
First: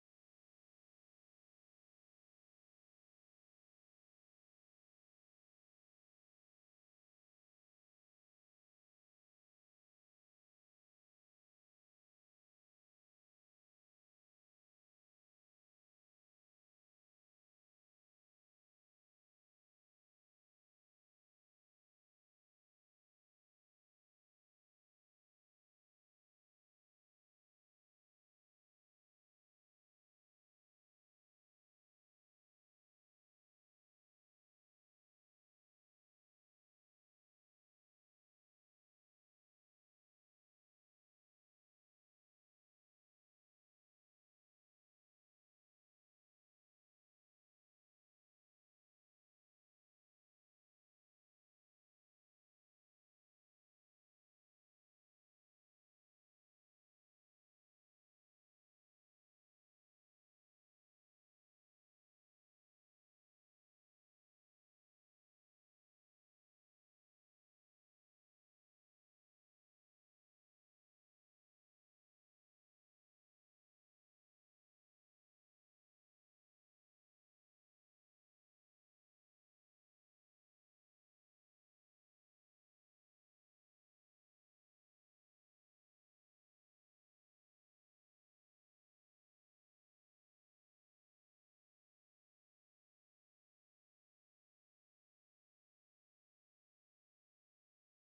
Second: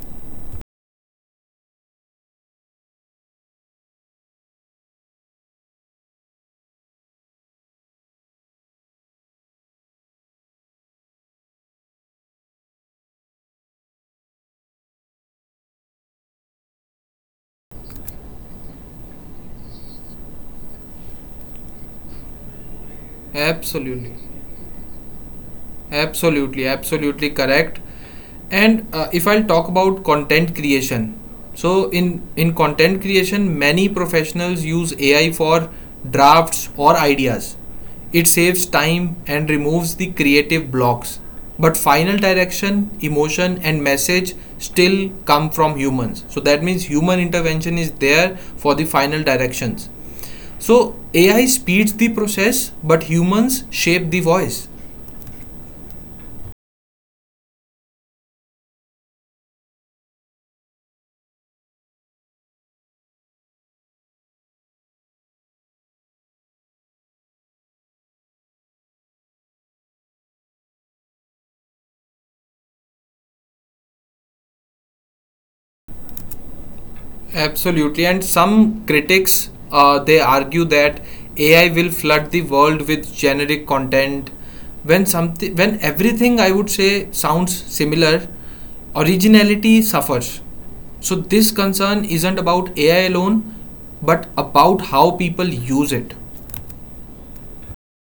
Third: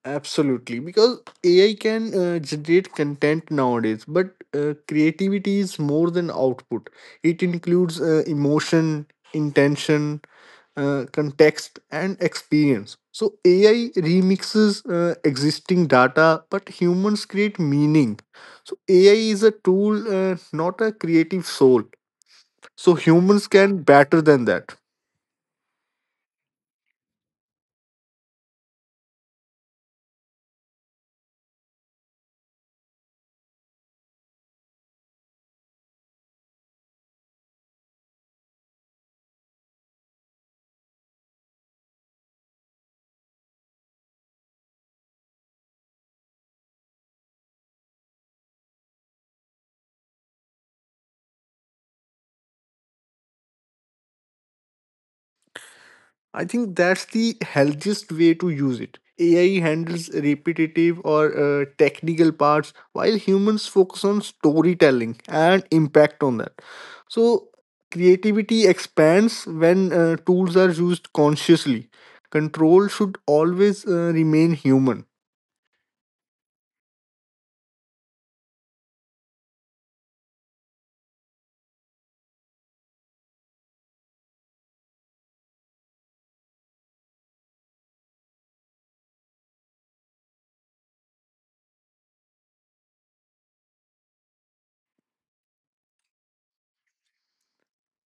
S2: Absolutely, because AI can generate content nowadays, but creativity is more than output. It includes emotion, intention, context, and experience. So AI remixes existing data, but humans create meaning. So AI is a tool, not a creative soul. So humans can
S1: Absolutely.
S2: better than that.
S1: Absolutely, absolutely correct. And if I'll talk about content creation, so in content creation, many professionals use AI for drafts or ideas. It saves time and removes the creative blocks. But final direction, emotion, and message still come from humans. So that means human intervention is there for the final directions. So AI speeds the process, but humans shape the voice.
S2: I think that's the healthiest way to use it. AI handles repetitive or technical parts while humans focus on storytelling and impact on that. So, creativity expands when tools are used consciously. Control should always remain human.
S1: Absolutely, and some critics they argue that AI will flood the world with generic content. When something, when everything I would say sounds similar, originality suffers. So this concern isn't about AI alone, but about how people use it.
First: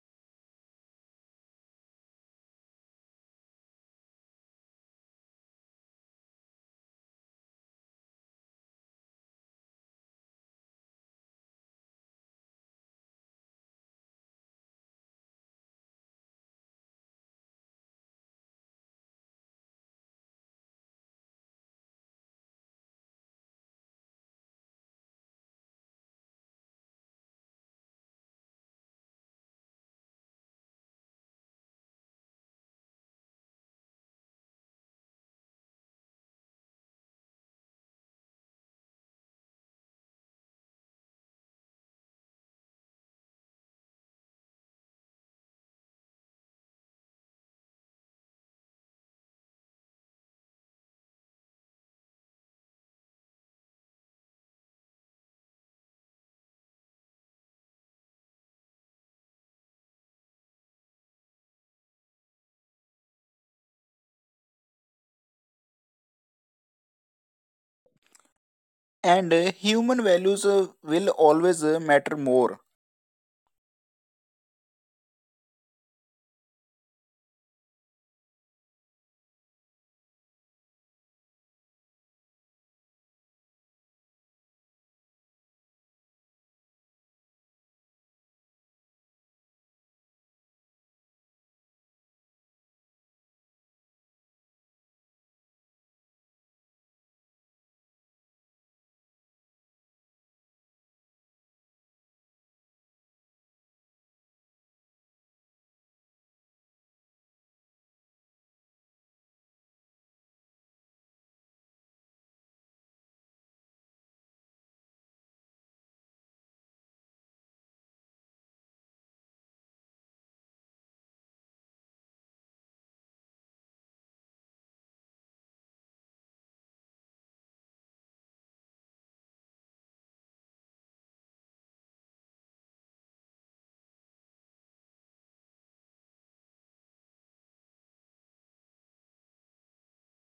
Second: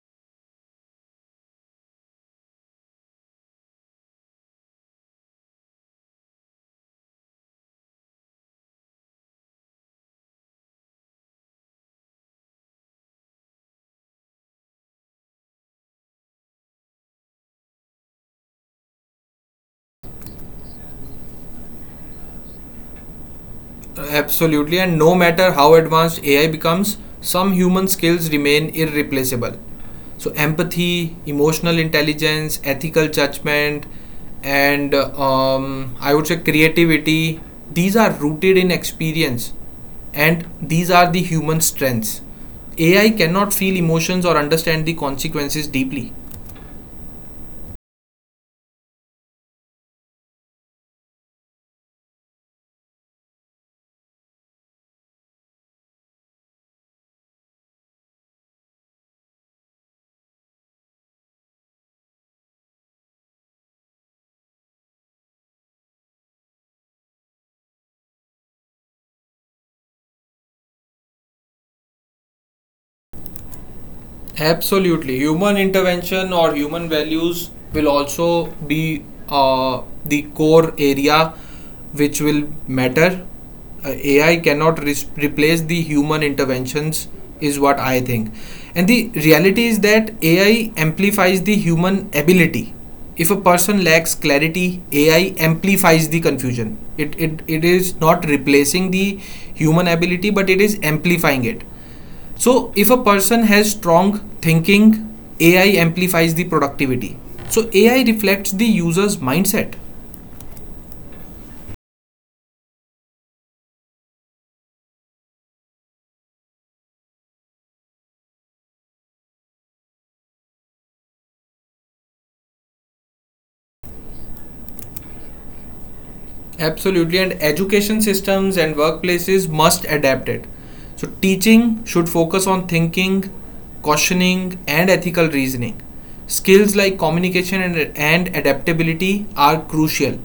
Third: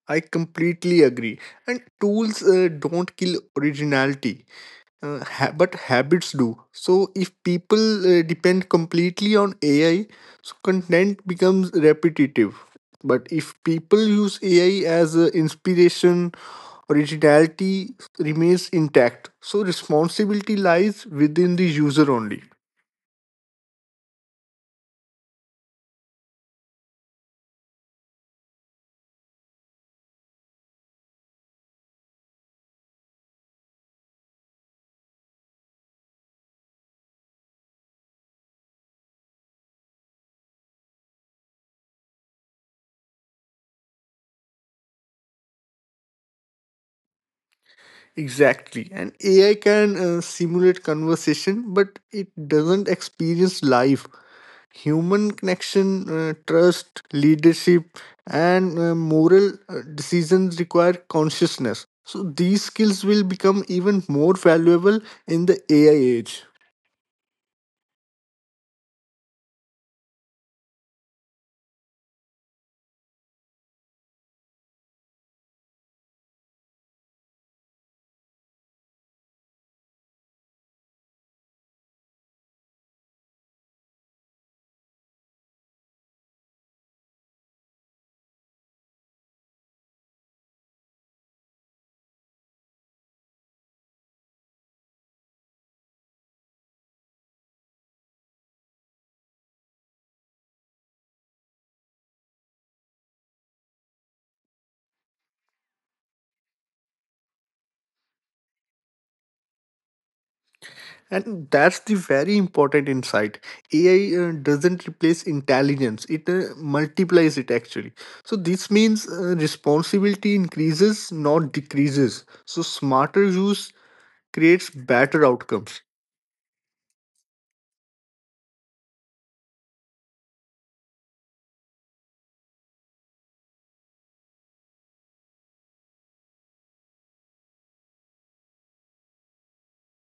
S2: I completely agree. And tools don't kill originality, but habits do. So if people depend completely on AI, so content becomes repetitive. But if people use AI as inspiration, originality remains intact. So responsibility lies within the user only.
S1: Absolutely, and no matter how advanced AI becomes, some human skills remain irreplaceable. So, empathy, emotional intelligence, ethical judgment, and I would say creativity, these are rooted in experience, and these are the human strengths. AI cannot feel emotions or understand the consequences deeply.
S2: Exactly. And AI can simulate conversation, but it doesn't experience life. Human connection, trust, leadership, and moral decisions require consciousness. So these skills will become even more valuable in the AI age.
S3: And human values will always matter more.
S1: Absolutely. Human intervention or human values will also be the core area which will matter. AI cannot replace the human interventions, is what I think. And the reality is that AI amplifies the human ability. If a person lacks clarity, AI amplifies the confusion. It is not replacing the human ability, but it is amplifying it. So, if a person has strong thinking, AI amplifies the productivity. So, AI reflects the user's mindset.
S2: And that's the very important insight. AI doesn't replace intelligence, it multiplies it actually. So, this means responsibility increases, not decreases. So, smarter use creates better outcomes.
S1: Absolutely, and education systems and workplaces must adapt it. So, teaching should focus on thinking, cautioning, and ethical reasoning. Skills like communication and adaptability are crucial.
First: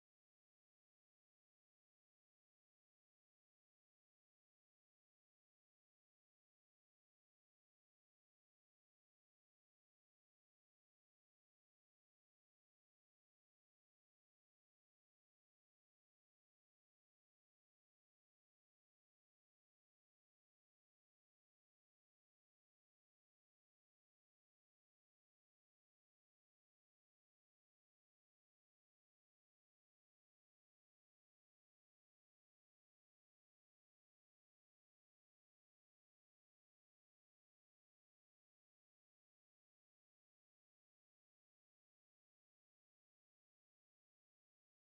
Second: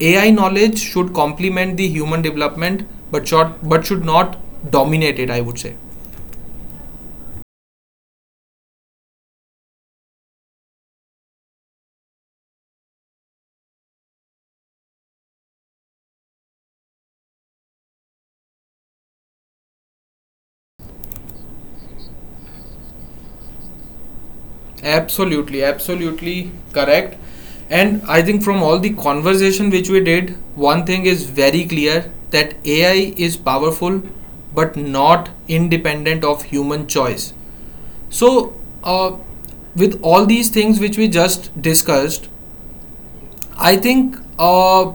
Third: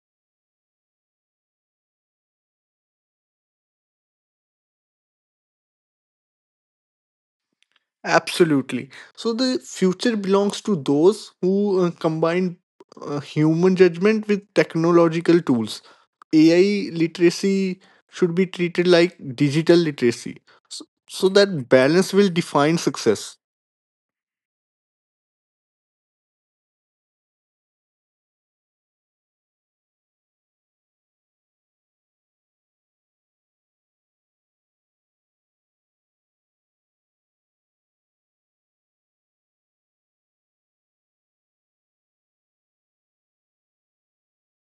S1: AI knowledge should complement the human development but, short, but should not dominate it, I would say.
S2: Absolutely. So the future belongs to those who combine human judgment with technological tools. AI literacy should be treated like digital literacy. So, so that balance will define success.
S1: Absolutely, absolutely correct. And I think from all the conversation which we did, one thing is very clear that AI is powerful but not independent of human choice. So, uh, with all these things which we just discussed, I think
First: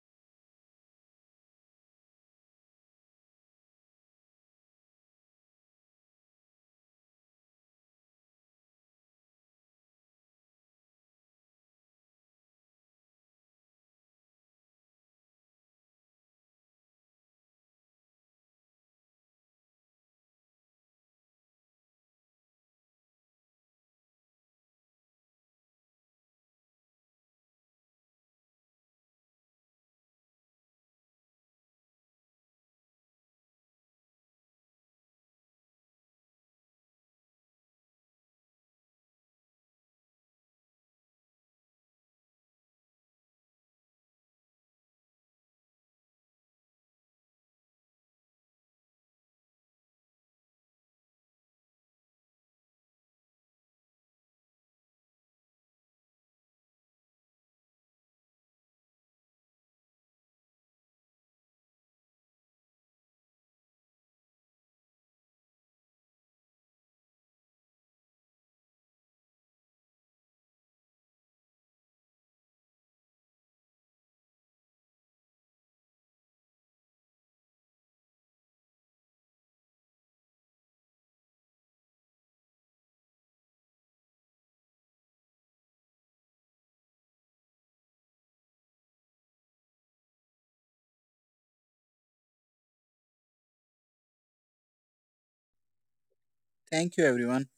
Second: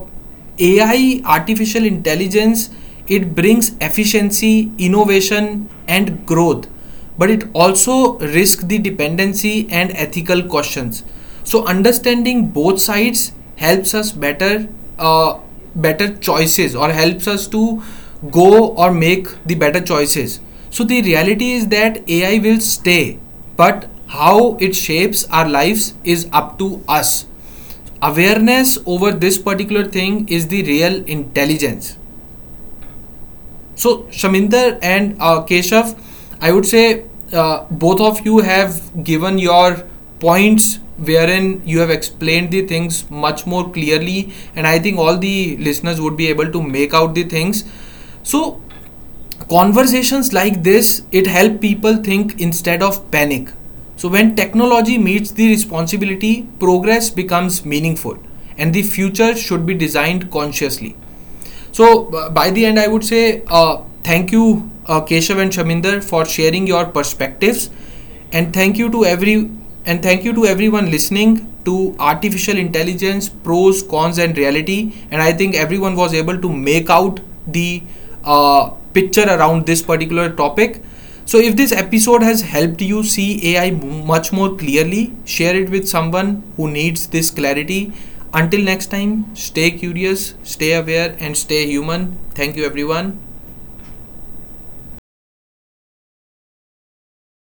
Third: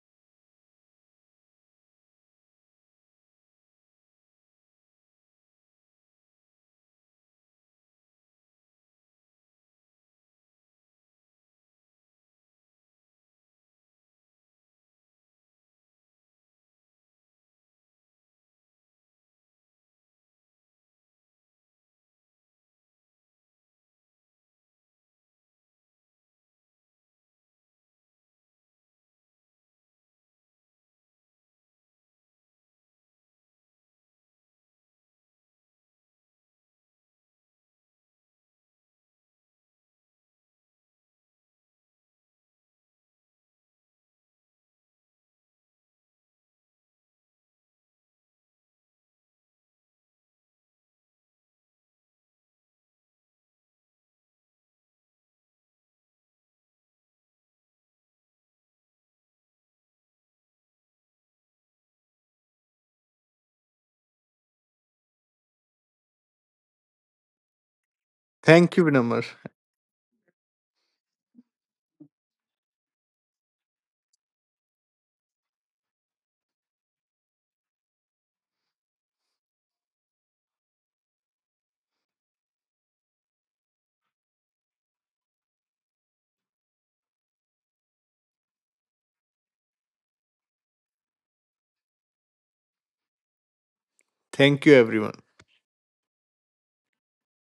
S1: AI, artificial intelligence, it brings efficiency, innovation, and growth, but it also risks the dependency and ethical questions. So understanding both sides helps us uh, better choices, or helps us to go or make the better choices. So the reality is that AI will stay, but how it shapes our lives is up to us. Awareness over this particular thing is the real intelligence. So Shaminder and Keshav, I would say both of you have given your points wherein you have explained the things much more clearly, and I think all the listeners would be able to make out the things. So conversations like this, it help people think instead of panic. So when technology meets the responsibility, progress becomes meaningful, and the future should be designed consciously. So by the end I would say thank you Keshav and Shaminder for sharing your perspectives, and
S2: Thank
S1: thank
S2: you,
S1: you to
S2: Vinamar.
S1: every and thank you to everyone listening to artificial intelligence pros cons and reality. And I think everyone was able to make out the uh, picture around this particular topic. So if this episode has helped you see AI much more clearly, share it with someone who needs this clarity. Until next time, stay curious, stay aware, and stay human. Thank you everyone.
S2: Thank you, everyone.
S3: Thank you, everyone.